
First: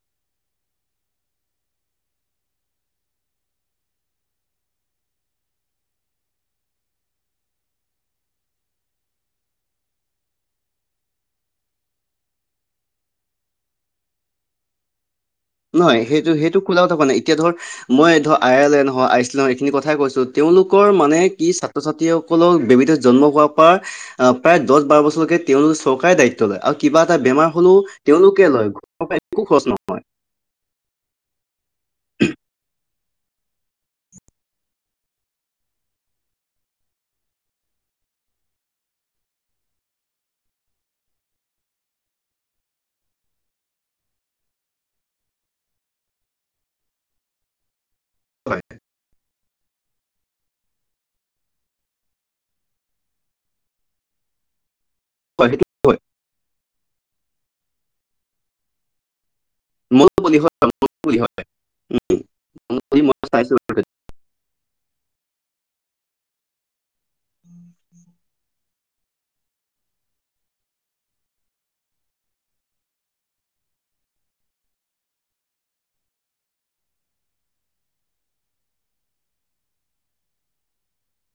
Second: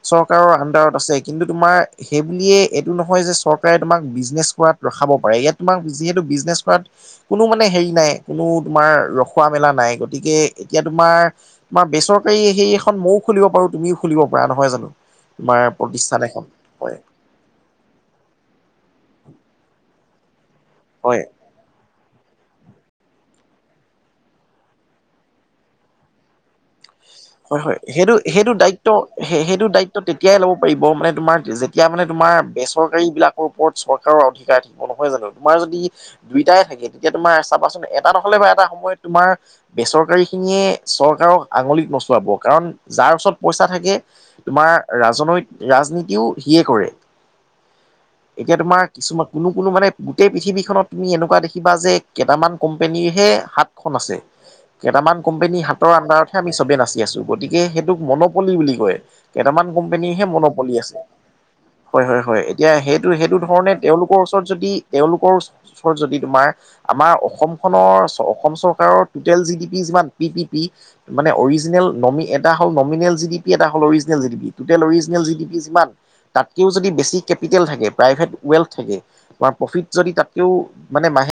চৰকাৰৰ আণ্ডাৰত আছে কিন্তু তোমাৰ সেই বুলিয়ে এইটো নহয় যে চৰকাৰে তোমাক বিজনেছ কৰাত ৰখাব পাৰ ইয়াত তোমাক যিহেতু বিজনেছ কৰাত কোনো মানে হেৰি নাই কোনো তোমাৰ ৰখুৱা মেলা নাই গতিকে এতিয়া তোমাৰ তোমাৰ বেচৰকাৰী সেই এখন মইও খুলিব পাৰো তুমিও খুলিব পাৰা নহয় জানো? তোমাৰ নহয় প্ৰতিষ্ঠান সেইটো- এখন সেইটো খোলাও হয় থকা নাই এতিয়া ধৰ মই ধৰ আয়াৰলেণ্ড হওঁ আইচলেণ্ড এইখিনি কথাই কৈছো তেওঁলোকৰ হয় মানে কি ছাত্ৰ - ছাত্ৰীয়েও সকলৰ বেবিটো জন্ম হোৱাৰ পা আহ প্ৰায় দছ, বাৰ বছৰলৈকে তেওঁলোকৰ চৰকাৰে দায়িত্ব লয় আৰু কিবা এটা বেমাৰ হয় হয় হ'লেও সেইটো তেওঁলোকে লয় ঘৰৰ *unintelligible* একো খৰচ নহয়। এতিয়াই ল'ব পাৰিব মানে তোমাৰ যেতিয়া মানে তোমাৰ বেচৰ কাৰী বিলাকৰ ওপৰত চৰকাৰৰ অধিকাৰ থাকিব নহয় জানো তোমাৰ যদি দুইটাই থাকে তেতিয়া তোমাৰ চাবাচোন এটা নহ'লে বা এটা সময়ত তোমাৰ বেচৰকাৰী খিনিয়ে চৰকাৰক আঙুলিত নচোৱাব কাৰণ যাৰ ওচৰত পইচা থাকে তোমাৰ ৰাজনৈ ৰাজনীতিও সিয়ে কৰে। এতিয়া হয়, তোমাৰ কিছুমান কোনো -কোনো মানে গোটেই পৃথিৱীখনত তুমি এনেকুৱা দেখিবা যে কেইটামান কোম্পেনীৰহে হাতখন আছে। কেইটামান কোম্পেনীৰ সেইটো হাতৰ হয়। আণ্ডাৰতহে আমি চবেই নাচি আছো গতিকে সেইটোক মনপলি বুলি কয় কেইটামান কম্পেনীৰ হে মনোবলি হয়, মনপলি আছে মনোবলি হয়। উম, হয়- হয়- হয় এতিয়া মনোবলি সেইটো মই -সেইটোধৰণে চাইছোঁ তেওঁলোকৰ ওচৰত যদি এওঁলোকৰ ওচৰত যদি তোমাৰ আমাৰ অসমখনৰ অসম চৰকাৰৰ টুটেল জি ডি পি যিমান পি পি পি মানে অৰিজিনেল নমি এটা হল নমিনেল জি ডি পি এটা হল original G D P total original G D P যিমান তাতকেও যদি বেছি কেপিটেল থাকে প্ৰাইভেট ৱেল থাকে বা প্ৰফিত যদি তাতকেও মানে মাহে